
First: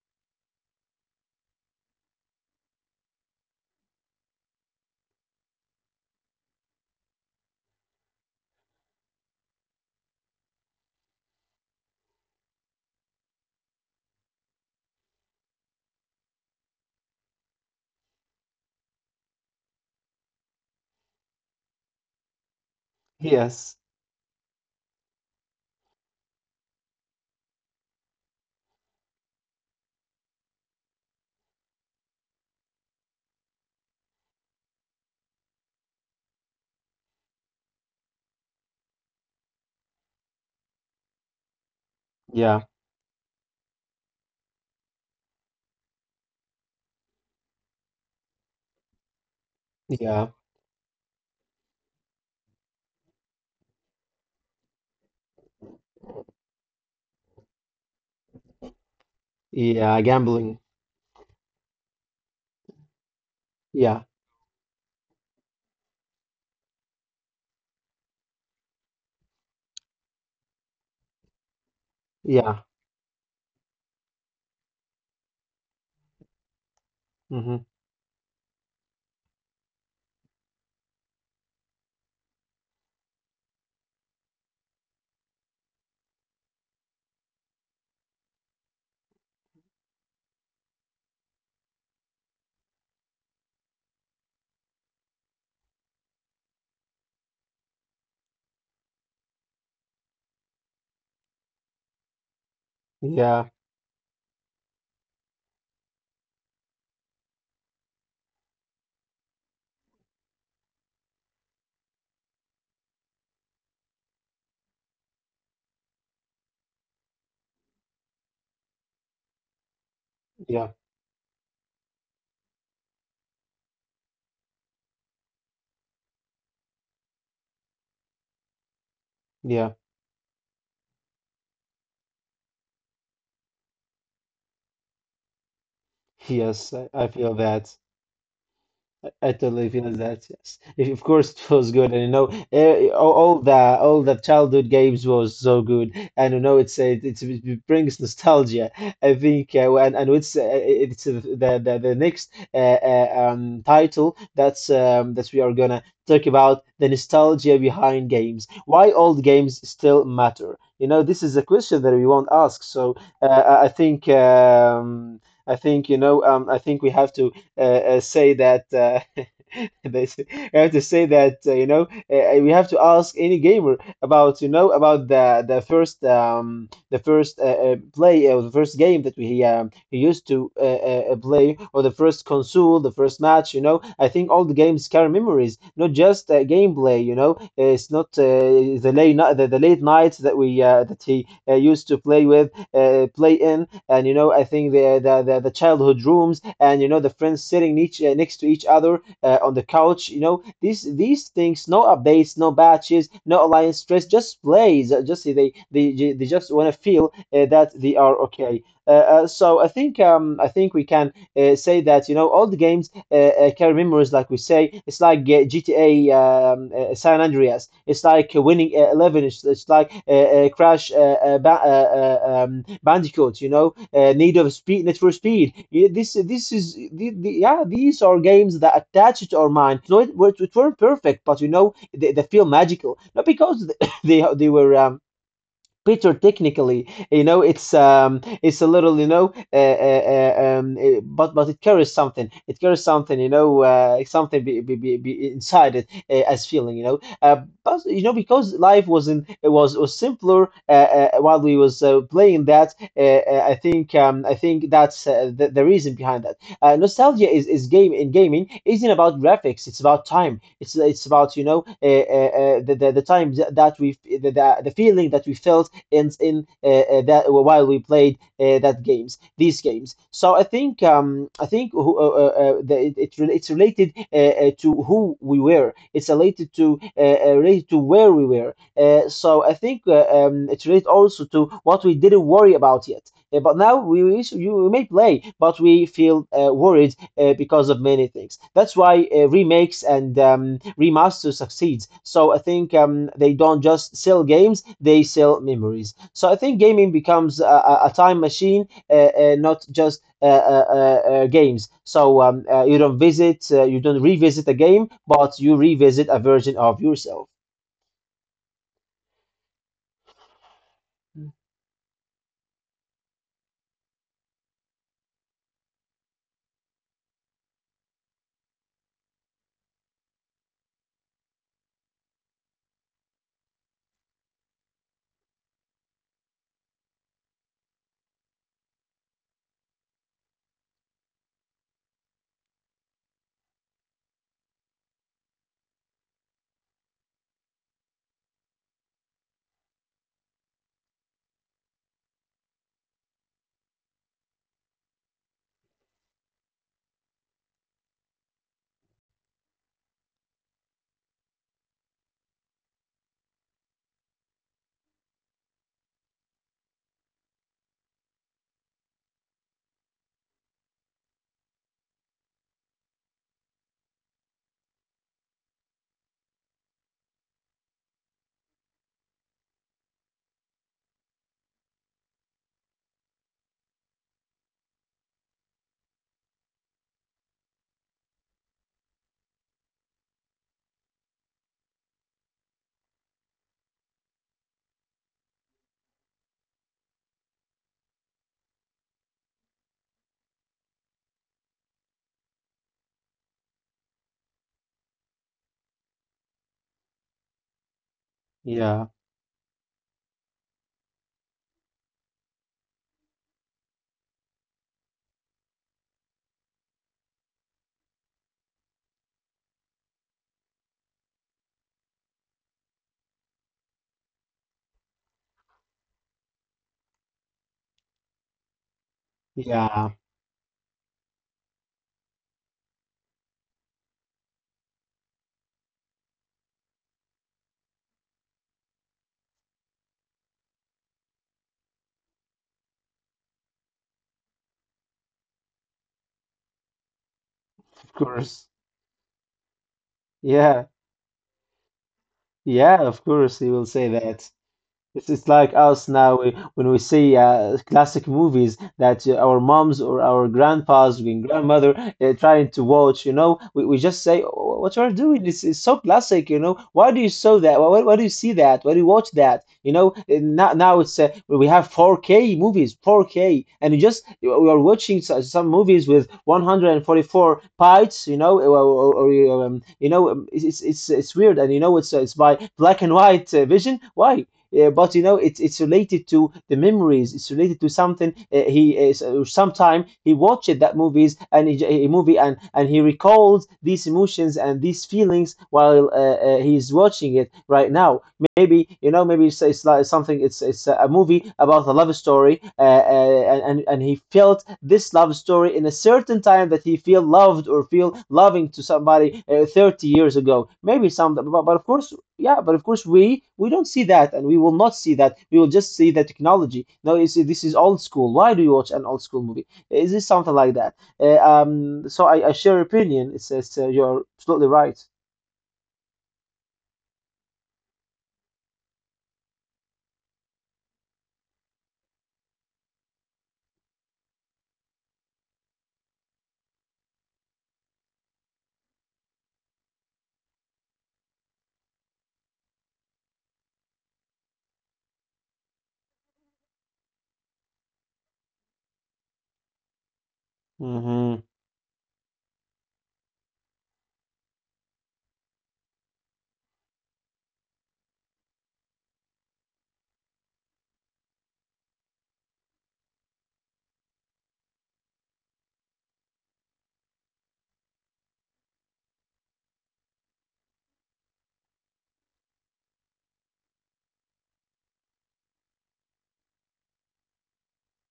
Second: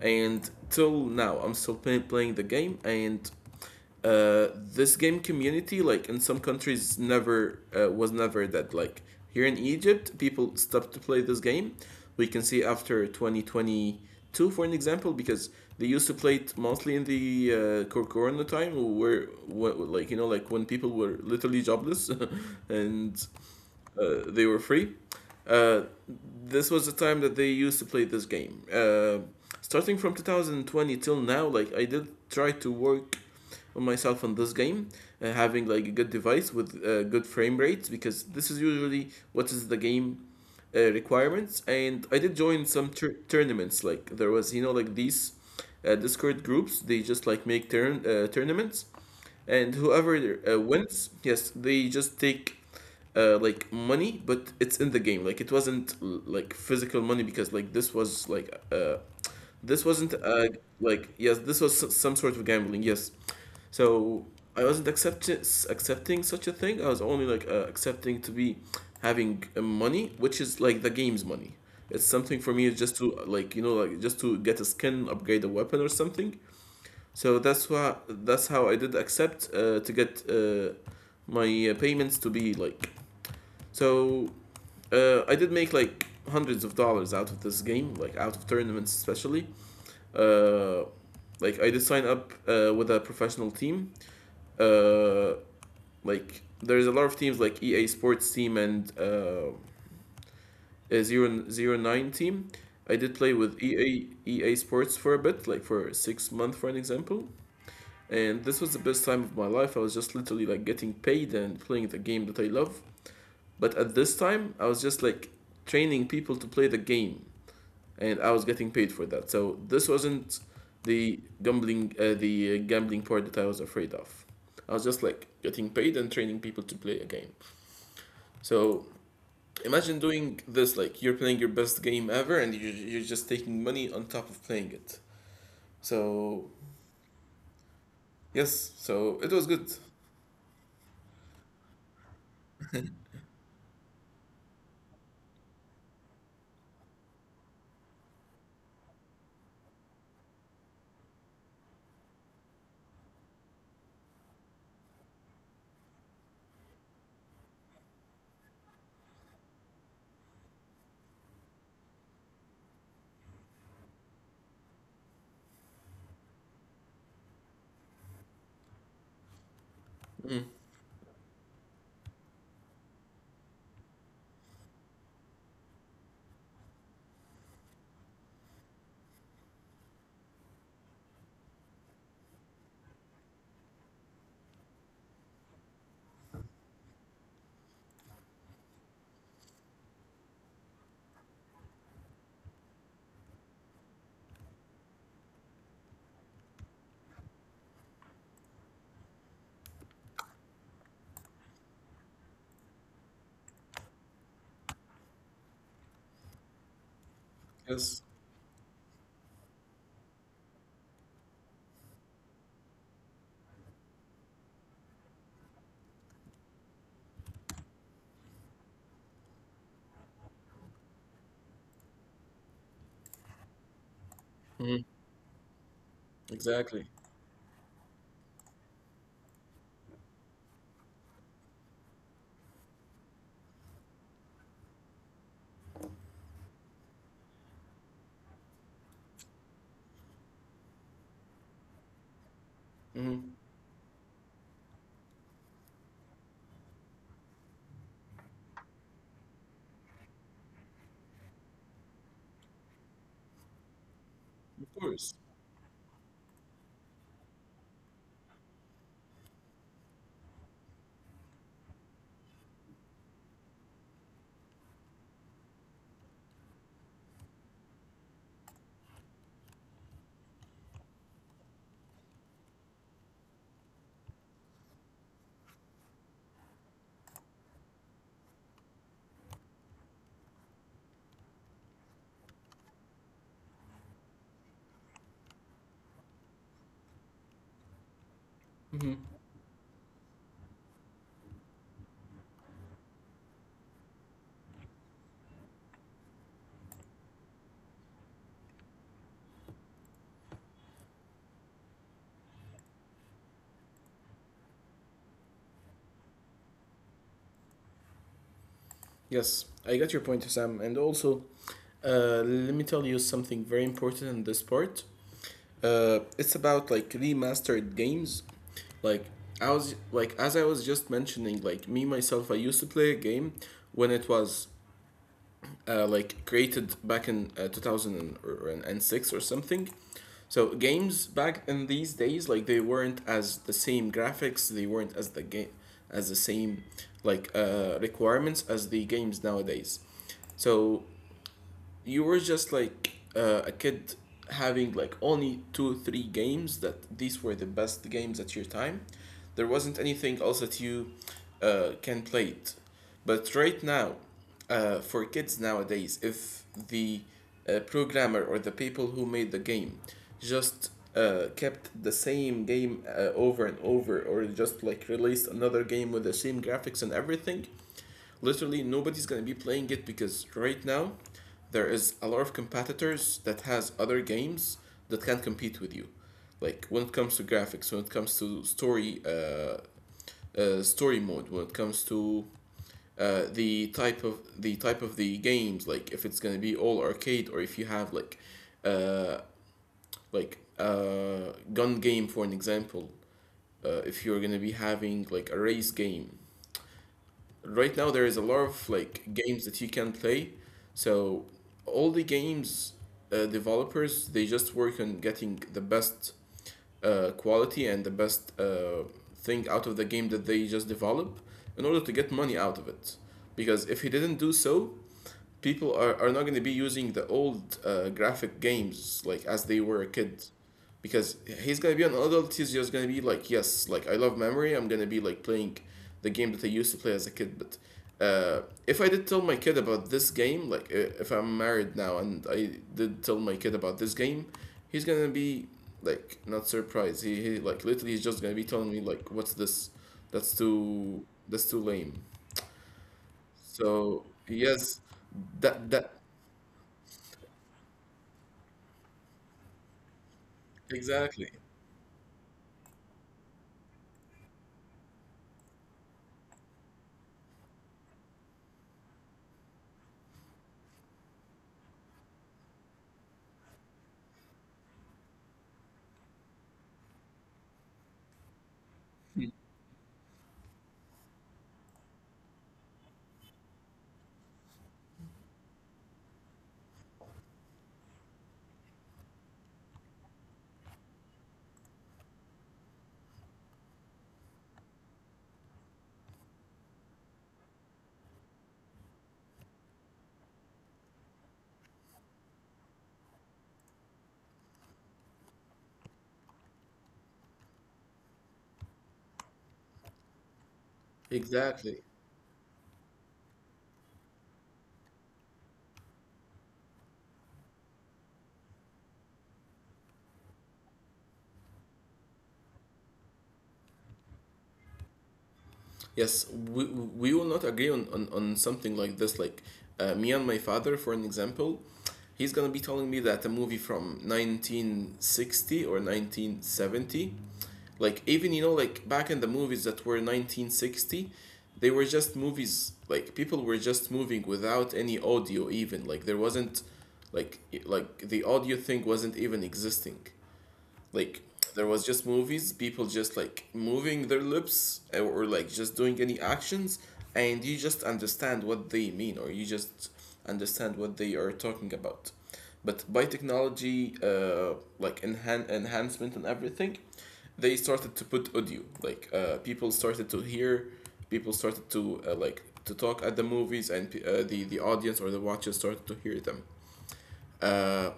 Speaker 2: and till now I'm still play- playing the game. And uh, this game community, like in some countries, never uh, was never that like. Here in egypt people stopped to play this game. We can see after twenty twenty-two, for an example, because they used to play it mostly in the uh, cor- corona time, where, where like, you know, like when people were literally jobless, and
Speaker 1: yes,
Speaker 2: uh, they were free. Uh, this was the time that they used to play this game. Uh, starting from two thousand twenty till now, like I did try to work on myself on this game, uh, having like a good device with uh, good frame rates, because this is usually what is the game uh, requirements. And I did join
Speaker 1: yeah,
Speaker 2: some tur- tournaments. Like there was, you know, like these uh, Discord groups. They just like make turn uh, tournaments, and
Speaker 1: yeah.
Speaker 2: whoever uh, wins, yes, they just take uh, like money, but it's in the game. Like it wasn't l- like physical money, because like this was like uh this
Speaker 1: Yeah,
Speaker 2: wasn't uh
Speaker 1: gambling.
Speaker 2: like yes, this was s- some sort of gambling, yes.
Speaker 1: Yeah,
Speaker 2: So i wasn't accept- accepting such a thing. I was only like uh, accepting to be having uh, money, which is like the game's money. It's something for
Speaker 1: yeah.
Speaker 2: me just to, like, you know, like just to get a skin, upgrade a weapon, or something. So
Speaker 1: Hmm.
Speaker 2: that's why that's how I did accept uh, to get uh, my uh, payments to be like. So uh, I did make like hundreds of dollars out of this game, like out of tournaments especially. Uh, like I did sign up uh, with a professional team. Uh, like there's a lot of teams, like E A Sports team and uh, a zero zero nine team. I did play
Speaker 1: Yeah,
Speaker 2: with E A EA Sports for a bit, like for six months, for an example. And this was the best time of my life. I was just literally like getting paid and playing the game that I love. But at this time, I was just like training people to play the game, and I was getting paid for that. So this wasn't
Speaker 1: yeah,
Speaker 2: the gambling, uh, the uh, gambling part that I was afraid of. I was just like getting paid and training people to play a game. So
Speaker 1: yeah.
Speaker 2: imagine doing this, like you're playing your best game ever, and you you're just taking money on top of playing it. So
Speaker 1: Yes, I I feel that.
Speaker 2: yes, so it
Speaker 1: I I
Speaker 2: was good.
Speaker 1: totally feel that. Yes, if, of course. It was good, and you know, eh, all, all the all the childhood games was so good, and you know, it's a it's, it brings nostalgia. I think, uh, and and it's uh, it's uh, the the, the next uh, uh, um title that's um that we are gonna talk about the nostalgia behind games. Why old games still matter? You know, this is a question that we won't ask. So uh, I I think um I think you know um I think we have to uh, uh, say that uh, they say,
Speaker 2: Mm,
Speaker 1: we have to say that uh, you know, uh, uh, we have to ask any gamer about, you know, about the the first um the first uh, uh, play, or the first game that we um, he used to uh, uh, uh, play, or the first console, the first match. You know, I think all the games carry memories, not just uh, gameplay. You know, it's not uh, the late night, the, the late nights that we uh, that he uh, used to play with uh, play in. And you know, I think the the the, the childhood rooms, and you know, the friends sitting each, uh, next to each other uh, on the couch. You know, these these things, no updates, no batches, no alliance stress, just plays. uh, Just they they they they just want to feel uh, that they
Speaker 2: yes.
Speaker 1: are okay. Uh, uh, so I think um, I think we can uh, say that, you know, all the games uh, can remember, is like we say, it's like uh, G T A um, uh, San Andreas. It's like uh, Winning uh, Eleven. It's, it's like uh, uh, Crash uh, uh, ba- uh, uh, um, Bandicoot. You know, uh, Need of Speed, Need for Speed. Yeah, this this is
Speaker 2: Exactly.
Speaker 1: the, the, yeah. These are games that attach to our mind. No, it, it it weren't perfect, but you know, they, they feel magical. Not because they they they were um, better technically. You know, it's um, it's a little, you know, uh, uh, uh, um, uh, but but it carries something. It carries something,
Speaker 2: Hmm.
Speaker 1: you know, uh, something be, be, be, be inside it uh, as feeling, you know. Uh, but you know, because life wasn't, it was was simpler uh, uh, while we was uh, playing that. Uh, uh, I think um, I think
Speaker 2: Of
Speaker 1: that's
Speaker 2: course.
Speaker 1: uh, the, the reason behind that. Uh, nostalgia is is game in gaming isn't about graphics. It's about time. It's it's about, you know, uh, uh, uh, the, the the time that we the, the the feeling that we felt in in uh, uh, that while we played uh, that games these games. So I think um, I think uh, uh, uh, the, it, it it's related uh, uh, to who we were. It's related to uh, uh, related to where we were. Uh, so I think uh, um, it's related also to what we didn't worry about yet. Uh, but now we, we we may play, but we feel uh, worried uh, because of many things. That's
Speaker 2: Hmm.
Speaker 1: why uh, remakes and um, remasters succeeds. So I think um, they don't just sell games; they sell memories. So I think gaming becomes a, a time machine, uh, uh, not just uh, uh, uh, uh, games. So um, uh, you don't visit, uh, you don't revisit a game, but you revisit a version of yourself.
Speaker 2: Yes, I got your point, Sam. And also, uh, let me tell you something very important in this part. Uh, it's about like remastered games. Like I was like, as I was just mentioning, like me myself, I used to play a game when it was uh, like created back in uh, two thousand six or something. So games back in these days, like they weren't as the same graphics, they weren't as the game as the same like uh, requirements as the games nowadays. So you were just like uh, a kid having like only two three games, that these were the best games at your time. There wasn't anything else that you uh, can play it. But right now, uh, for kids nowadays, if the uh, programmer or the people who made the game just uh, kept the same game uh, over and over, or just like released another game with the same graphics and everything, literally nobody's gonna be playing it, because right now there is a lot of competitors that has other games that can compete with you. Like when it comes to graphics, when it comes to story, uh, uh, story mode, when it comes to uh, the type of the type of the games, like if it's gonna be all arcade, or if you have like uh like uh gun game, for an example. Uh, if you're gonna be having like a race game, right now there is a lot of
Speaker 1: Yeah,
Speaker 2: like games that you can play. So all the games uh, developers, they just work on getting the best uh, quality and the best uh, thing out of the game that they just develop, in order to get money out of it. Because if he didn't do so, people are, are not going to be using the old uh, graphic games like as they were a
Speaker 1: yeah,
Speaker 2: kid, because he's gonna be an adult. He's just gonna be like, yes, like I love memory, I'm gonna be like playing the game that I used to play as a kid. But uh, if I did tell my kid about this game, like uh, if I'm married now and I did tell my kid about this game, he's gonna be like not surprised. He, he like literally he's
Speaker 1: of
Speaker 2: just gonna be
Speaker 1: course.
Speaker 2: telling me like, what's this? That's
Speaker 1: Yeah,
Speaker 2: too that's too lame.
Speaker 1: yeah, of course, he will say
Speaker 2: So
Speaker 1: that. It's,
Speaker 2: yes,
Speaker 1: it's
Speaker 2: that
Speaker 1: like
Speaker 2: that
Speaker 1: us now we, when we see uh, classic movies that uh, our moms or our grandpas
Speaker 2: exactly.
Speaker 1: and grandmother uh, trying to watch, you know, we, we just say, "Oh, what you are doing is is so classic, you know. Why do you show that? Why, why do you see that? Why do you watch that? You know, and now, now it's uh, we have four K movies, four K, and you just we are watching so- some movies with one hundred forty-four bytes, you know, or, or, or um, you know, um, it's, it's it's it's weird, and you know, it's uh, it's by black and white uh, vision. Why? Uh, but you know, it's it's related to the memories, it's related to something. Uh, he is uh, Sometime he watched that movies and he, a movie and and he recalls these emotions and these feelings while uh, uh, he's watching it right now. Maybe, you know, maybe it's, it's like something, it's it's a movie about a love story, uh, uh, and and he felt this love story in a certain time, that he feel loved or feel loving to somebody uh, thirty years ago maybe, some, but, but of
Speaker 2: Exactly.
Speaker 1: course, yeah, but of course we we don't see that, and we will not see that. We will just see the technology. Now you see, this is old school. Why do you watch an old school movie? Is this something like that? Uh, um, so I, I share your opinion. It says, uh, you're absolutely right.
Speaker 2: Yes, we, we will not agree on, on, on something like this. Like uh, me and my father, for an example, he's gonna be telling me that a movie from nineteen sixty or nineteen seventy, like even you know, like back in the movies that were nineteen sixty, they were just movies. Like people were just moving without any audio even. Like there wasn't, like i- like the audio thing wasn't even existing. Like
Speaker 1: Mm-hmm.
Speaker 2: there was just movies, people just like moving their lips, or, or like just doing any actions, and you just understand what they mean, or you just understand what they are talking about. But by technology, uh, like enhan- enhancement and everything, they started to put audio. Like uh, people started to hear, people started to uh, like to talk at the movies, and uh, the the audience or the watchers started to hear them. Uh,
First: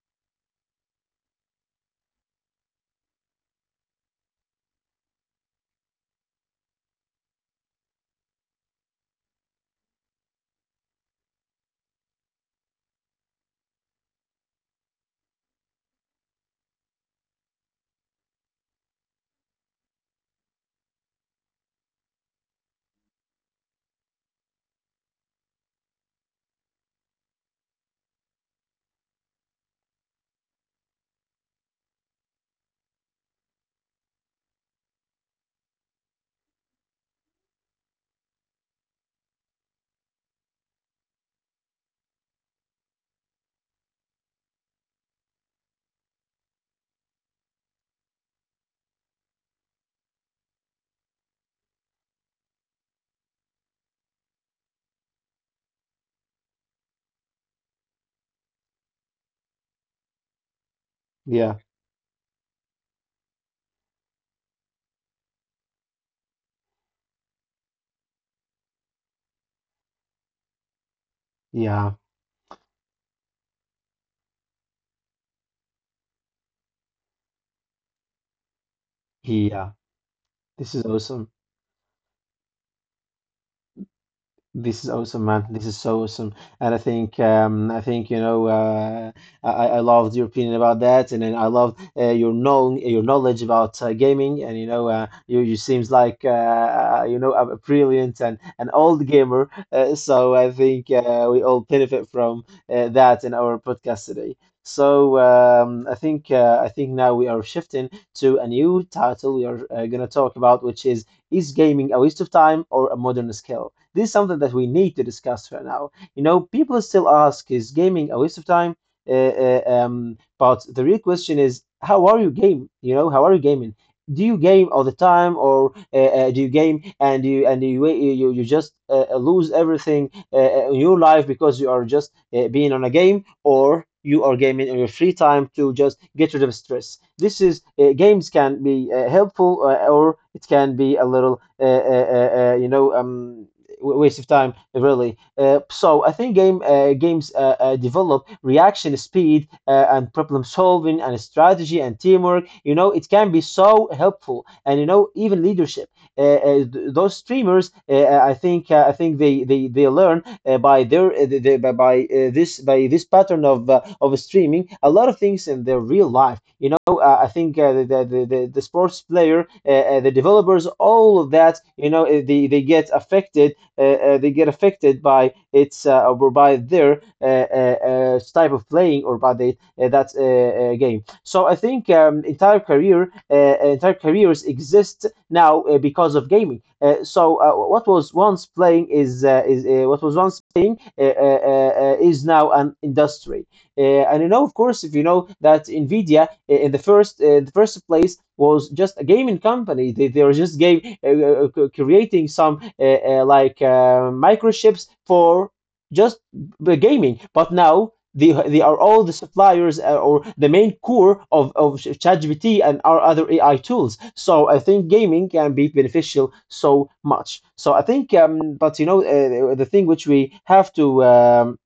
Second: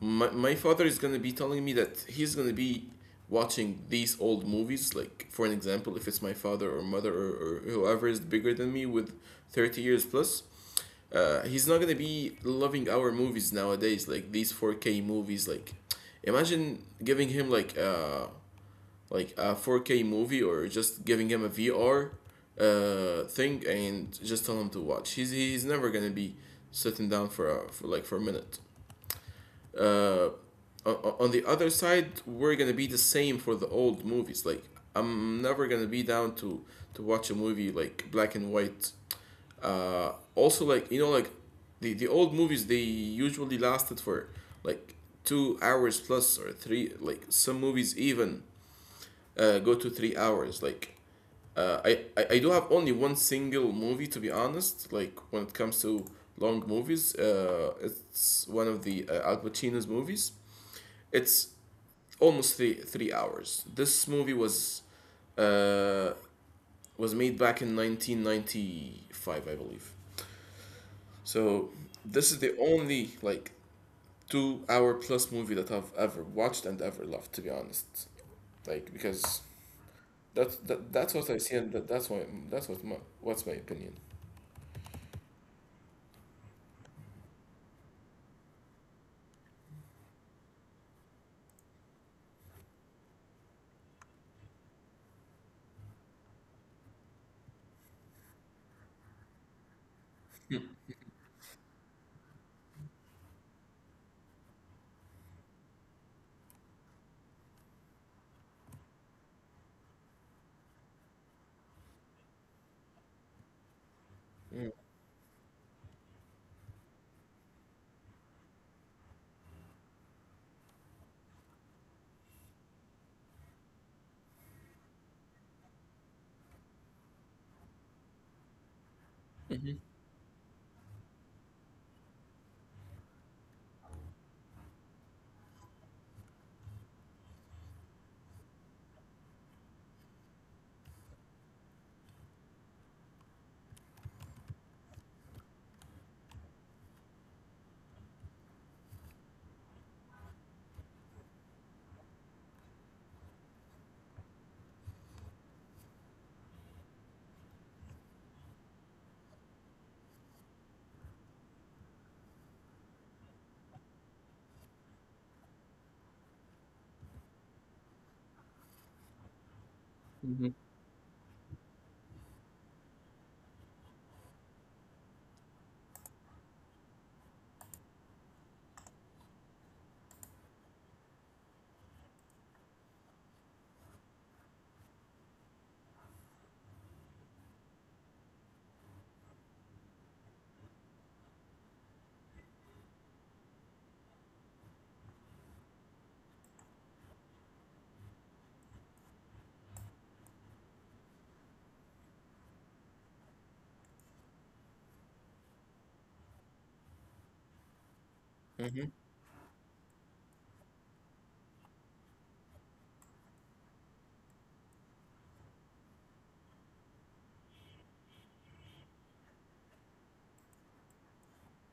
Speaker 2: my, my father is gonna be telling me that he's gonna be watching these old movies, like for an example, if it's my father or mother, or, or whoever is bigger than me with thirty years plus, uh, he's not gonna be loving our movies nowadays, like these four K movies. Like imagine giving him like uh like a four K movie, or just giving him a vr uh thing and just tell him to watch. He's he's never gonna be sitting down for a for like for a minute. uh, on the other side, we're gonna be the same for the old movies. Like I'm never gonna be down to to watch a movie like black and white. Uh, also, like you know, like the the old movies, they usually lasted for like two hours plus or three. Like some movies even uh, go to three hours. Like uh, I, I I do have only one single movie, to be honest. Like when it comes to long movies, uh, it's one of the uh, Al Pacino's movies. It's
Speaker 1: Yeah,
Speaker 2: almost three three hours. This movie was uh, was made back in nineteen ninety-five, I believe. So
Speaker 1: yeah,
Speaker 2: this is the only like two hour plus movie that I've ever watched and ever loved, to be honest. Like because
Speaker 1: yeah.
Speaker 2: that's
Speaker 1: This is
Speaker 2: that, that's what
Speaker 1: awesome.
Speaker 2: I see, and that, that's why that's what my what's my opinion.
Speaker 1: This is awesome, man. This is so awesome, and I think um, I think, you know, uh, I, I I loved your opinion about that, and then I love uh, your know your knowledge about uh, gaming, and you know, uh, you you seems like, uh, you know, a brilliant and an old gamer, uh, so I think uh, we all benefit from uh, that in our podcast today. So um, I think uh, I think now we are shifting to a new title we are uh, gonna talk about, which is is gaming a waste of time or a modern skill? This is something that we need to discuss right now. You know, people still ask, is gaming a waste of time? Uh, uh, um, but the real question is, how are you game? You know, how are you gaming? Do you game all the time, or uh, uh, do you game and you and you you, you just uh, uh, lose
Speaker 2: Mm-hmm.
Speaker 1: everything uh, uh, in your life because you are just uh, being on a game, or you are gaming in your free time to just get rid of stress? This is, uh, games can be uh, helpful, uh, or it can be a little, uh, uh, uh, uh, you know um waste of time, really. Uh, so I think game uh, games uh, uh, develop reaction speed, uh, and problem solving and strategy and teamwork. You know, it can be so helpful, and you know, even leadership. Uh, uh, th- those streamers, uh, uh, I think, uh, I think they they, they learn uh, by their uh, they, by by, uh, this by this pattern of uh, of streaming a lot of things in their real life. You know, uh, I think uh, the, the the the sports player, uh, uh, the developers, all of that. You know, uh, they they get affected uh, uh, they get affected by its uh, or by their uh, uh, uh, type of playing or by the uh, that uh, uh, game. So I think um, entire career uh, entire careers exist now uh, because of gaming. Uh, so uh, what was once playing is uh, is uh, what was once playing uh, uh, uh, is now an industry. Uh, and you know, of course, if you know that NVIDIA, uh, in the first uh, the first place was just a gaming company. They, they were just game uh, uh, creating some uh, uh, like uh, microchips for just the gaming. But now they they are
Speaker 2: Mm-hmm.
Speaker 1: all the suppliers, uh, or the main core of of ChatGPT and our other A I tools. So I think gaming can be beneficial so much. So I think, um, but you know, uh, the thing which we have to, um,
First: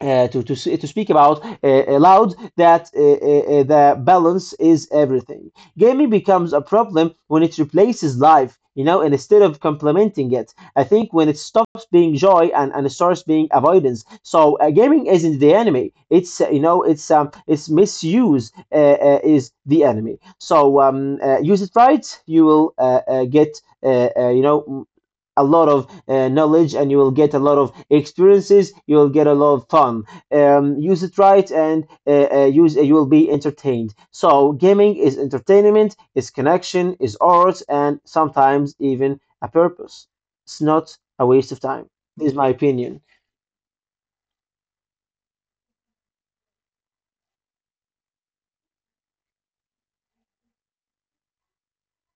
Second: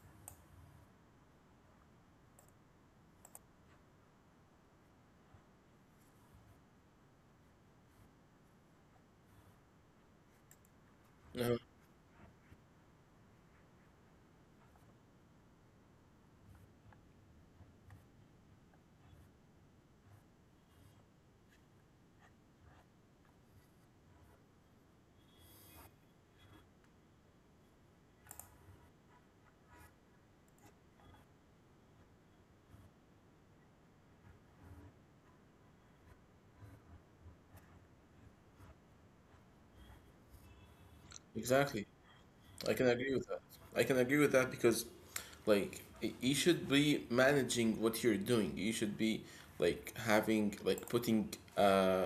Speaker 1: uh, to, to, to speak about uh, aloud, that uh, uh, uh, the balance is everything. Gaming becomes a problem when it replaces life, you know, and instead of complementing it. I think when it
Speaker 2: No,
Speaker 1: stops being joy, and, and it starts being avoidance. So uh, gaming isn't the enemy. It's, uh, you know, it's, um, it's misuse uh, uh, is the enemy. So um, uh, use it right, you will uh, uh, get, uh, uh, you know, a lot of uh, knowledge, and you will get a lot of experiences, you will get a lot of fun. Um, use it right, and uh, uh, use uh, you will be entertained. So gaming is entertainment, is connection, is art, and sometimes even a purpose. It's not a waste of time.
Speaker 2: exactly.
Speaker 1: This is my
Speaker 2: I can
Speaker 1: opinion.
Speaker 2: agree with that. I can agree with that, because, like, y- you should be managing what you're doing. You should be like having, like putting uh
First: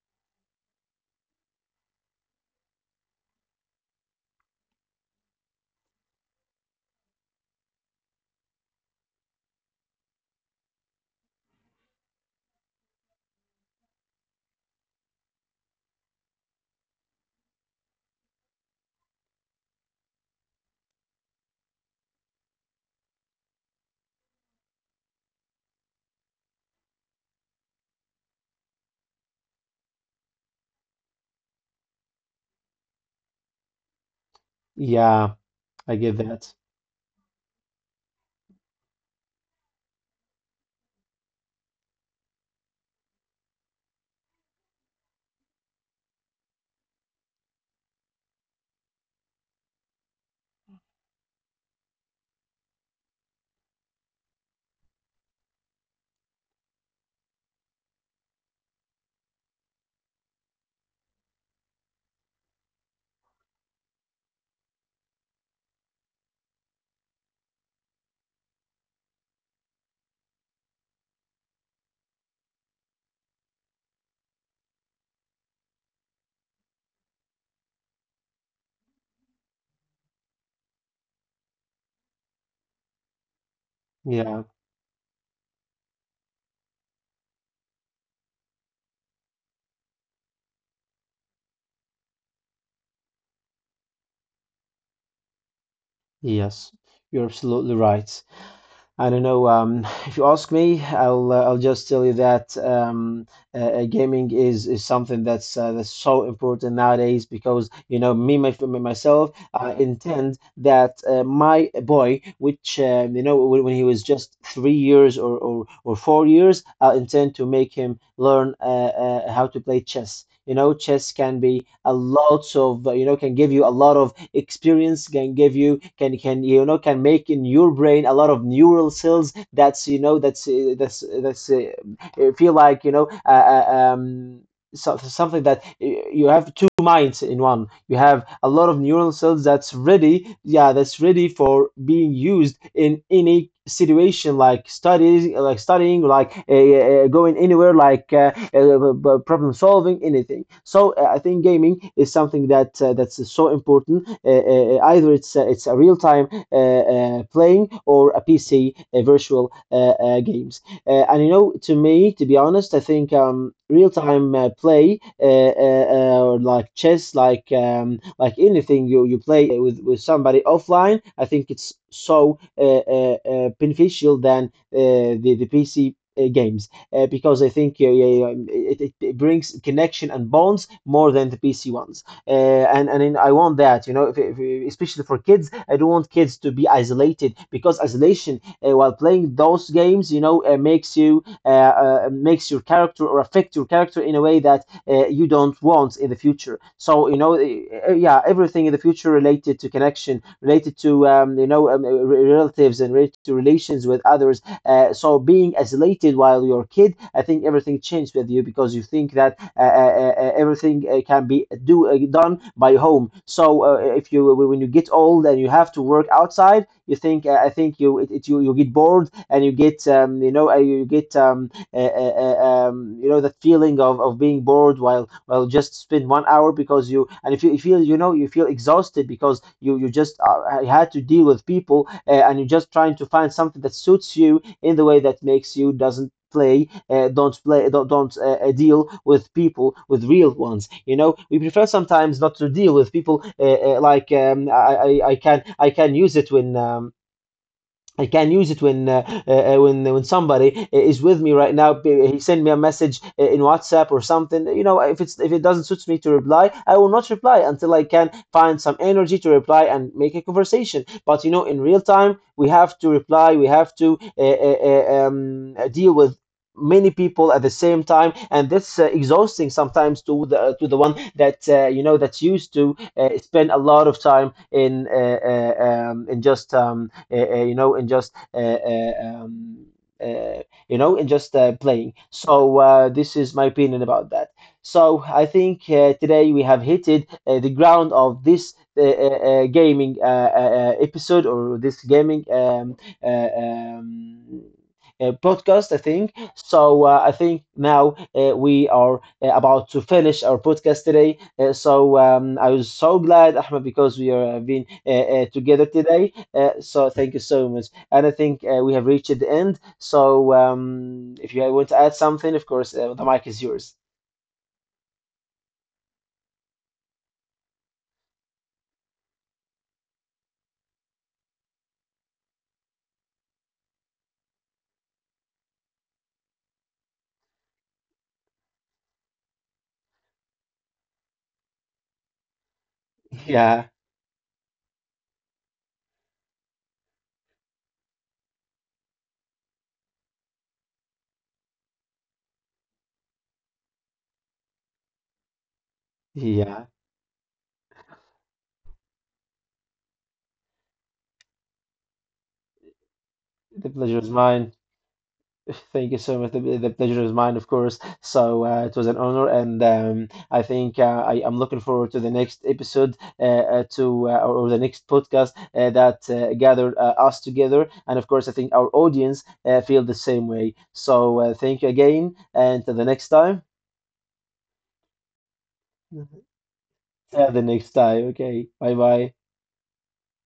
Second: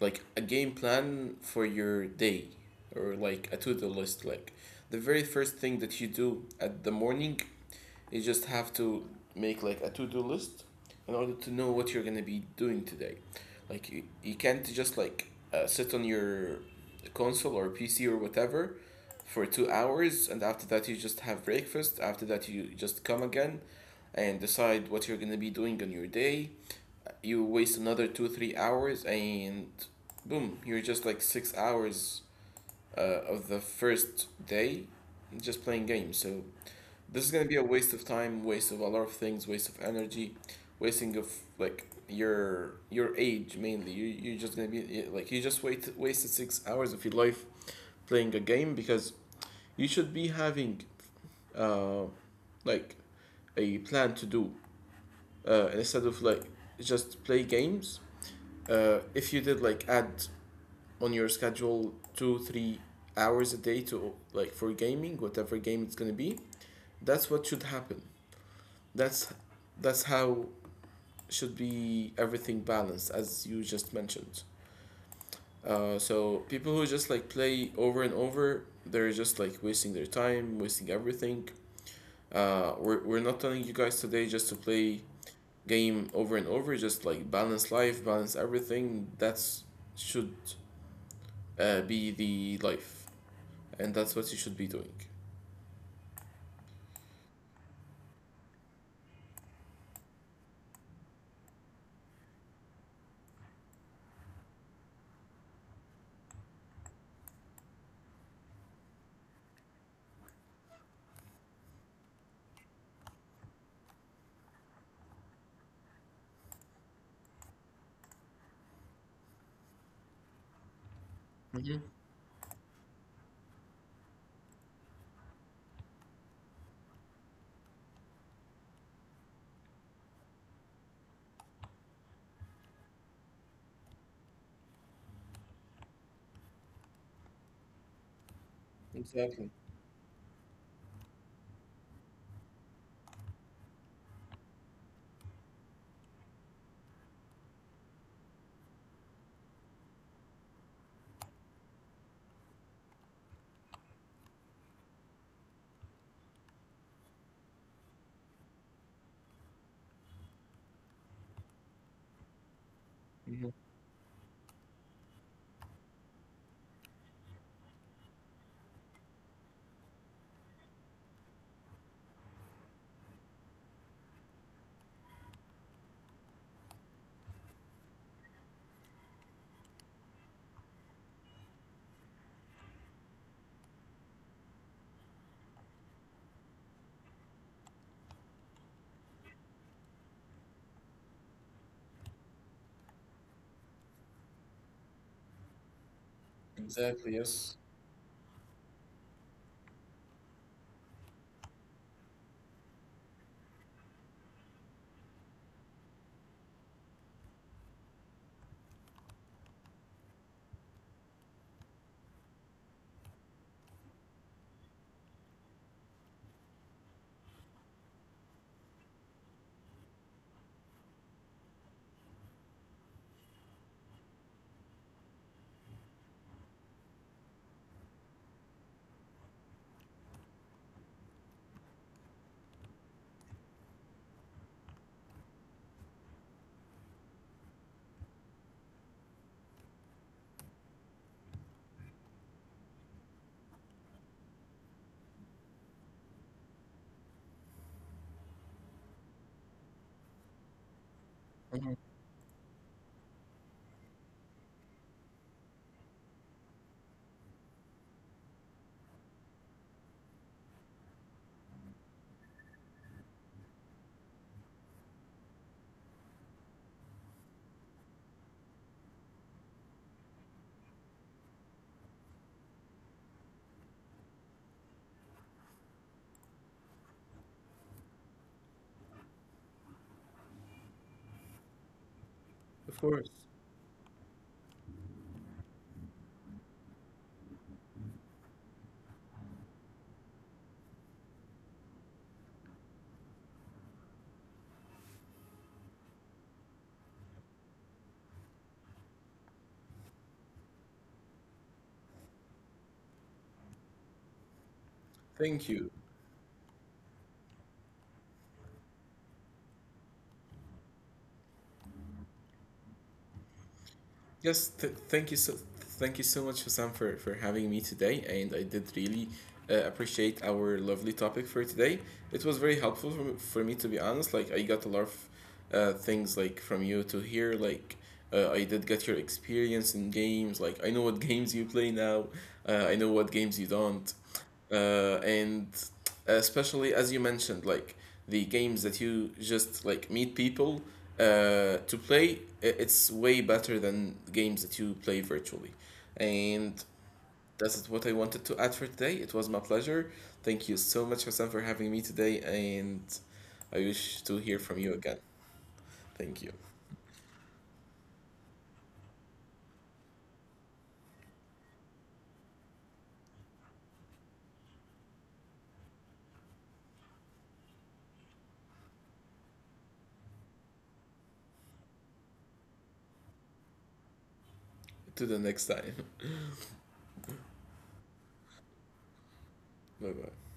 Speaker 2: like a game plan for your day, or like a to-do list. Like the very first thing that you do at the morning, you just have to make like a to-do list, in order to know what you're gonna be doing today. Like you, you can't just like uh, sit on your console or P C or whatever for two hours, and after that, you just have breakfast. After that, you just come again and decide what you're gonna be doing on your day. You waste another two, three hours, and boom, you're just like six hours uh, of the first day,
Speaker 1: Yeah,
Speaker 2: just playing
Speaker 1: I
Speaker 2: games.
Speaker 1: get
Speaker 2: So
Speaker 1: that.
Speaker 2: this is gonna be a waste of time, waste of a lot of things, waste of energy, wasting of like your your age, mainly. You you're just gonna be, yeah, like you just wait wasted six hours of your life playing a game, because you should be having uh like a plan to do, uh instead of like just play games. Uh, if you did like add on your schedule two three hours a day to like for gaming, whatever game it's gonna be, that's what should happen. that's that's how should be everything balanced, as you just mentioned. Uh, so people who just like play over and over, they're just like wasting their time, wasting everything. Uh, we're, we're not telling you guys today
Speaker 1: Yeah,
Speaker 2: just to play game over and over, just like balance life, balance everything. That's should uh, be the life, and that's what you should be doing.
Speaker 1: yes, you're absolutely right. I don't know. Um, if you ask me, I'll uh, I'll just tell you that um, uh, uh, gaming is, is something that's uh, that's so important nowadays, because you know, me my, me, myself, I intend that uh, my boy, which uh, you know, when when he was just three years or or, or four years, I intend to make him learn uh, uh, how to play chess. You know, chess can be
Speaker 2: Mhm.
Speaker 1: a lot of, uh, you know can give you a lot of experience, can give you, can can you know can make in your brain a lot of neural cells that's you know that's uh, that's that's uh, uh, feel like, you know uh, uh, um so- so something that you have two minds in one. You have a lot of neural cells
Speaker 2: Exactly.
Speaker 1: that's ready, yeah, that's ready for being used in any situation, like studying, like studying, like uh, uh, going anywhere, like uh, uh, problem solving, anything. So uh, I think gaming is something that uh, that's so important, uh, uh, either it's uh, it's a real time uh, uh, playing or a PC uh, virtual uh, uh, games. Uh, and you know, to me, to be honest, I think
Speaker 2: Mhm.
Speaker 1: um, real-time uh, play, uh, uh, uh, or like chess, like um, like anything you you play with with somebody offline, I think it's so uh, uh, uh, beneficial than uh, the the P C. Uh, games, uh, because I think, uh, yeah, yeah, um, it, it it brings connection and bonds more than the P C ones. Uh, and and in, I want that, you know, if, if, especially for kids, I don't want kids to be isolated, because isolation uh, while playing those games, you know, uh, makes you uh, uh, makes your character, or affect your character in a way that uh, you don't want in the future.
Speaker 2: Exactly,
Speaker 1: So you know,
Speaker 2: yes.
Speaker 1: uh, yeah, everything in the future related to connection, related to, um, you know um, uh, re- relatives, and related to relations with others. Uh, so being isolated while you're a kid, I think everything changed with you, because you think that uh, uh, uh, uh, everything uh, can be do uh, done by home. So uh, if you, when you get old and you have to work outside, you think, uh, I think you, it, it, you you get bored, and you get, um, you know uh, you get, um, uh, uh, uh, um, you know, that feeling of, of being bored while while just spend one hour. Because you, and if you feel, you know, you feel exhausted because you, you just uh, had to deal with people, uh, and you're just trying to find something that suits you in the way that makes you doesn't play, uh, don't play, don't, don't uh, uh, deal with people, with real ones. You know, we prefer sometimes not to deal with people, uh, uh, like um, I, I I can, I can use it when, um, I can use it when, uh, uh, when when somebody is with me right
Speaker 2: Mhm.
Speaker 1: now. He send me a message uh, in WhatsApp or something. You know, if it's, if it doesn't suit me to reply, I will not reply until I can find some energy to reply and make a conversation. But you know, in real time, we have to reply. We have to uh, uh, uh, um, deal with many people at the same time, and that's uh, exhausting sometimes to the to the one that uh, you know that's used to uh, spend a lot of time in uh, uh, um, in just um, uh, uh, you know, in just uh, uh, um, uh, you know, in just uh, playing. So
Speaker 2: Of
Speaker 1: uh,
Speaker 2: course.
Speaker 1: this is my opinion about that. So I think uh, today we have hitted uh, the ground of this uh, uh, uh, gaming uh, uh, uh, episode, or this gaming um, uh, um, uh, podcast, I think so. Uh, I think now uh, we are uh, about to finish our podcast today. Uh, so um, I was so glad, Ahmed, because we are uh, been uh, uh,
Speaker 2: Thank you.
Speaker 1: together today. Uh, so thank you so much. And I think uh, we have reached the end. So um, if you want to add something, of course, uh, the mic is yours.
Speaker 2: Yes, th- thank you so thank you so much, Sam, for, for having me today, and I did really uh, appreciate our lovely topic for today. It was very helpful for me, for me, to be honest. Like I got a lot of uh, things like from you to hear. Like uh, I did get your experience in games. Like I know what games you play now. Uh, I know what games you
Speaker 1: Yeah,
Speaker 2: don't. Uh, and especially as you mentioned, like the games that you just like meet people uh, to play, i- it's way better than games that you play virtually. And
Speaker 1: yeah.
Speaker 2: that's what I wanted to add for today. It was my pleasure. Thank you so much, Hassan, for having me today. And I
Speaker 1: The
Speaker 2: wish to
Speaker 1: pleasure is
Speaker 2: hear from
Speaker 1: mine.
Speaker 2: you again.
Speaker 1: Thank you
Speaker 2: Thank you.
Speaker 1: so much. The, the pleasure is mine, of course. So uh, it was an honor, and um, I think, uh, I am looking forward to the next episode, uh, uh, to uh, or or the next podcast uh, that uh, gathered uh, us together. And of course, I think our audience uh, feel the same way. So uh, thank you again, and till the next time.
Speaker 2: To the next time.
Speaker 1: Yeah, the next time. Okay. Bye bye.
Speaker 2: Bye bye.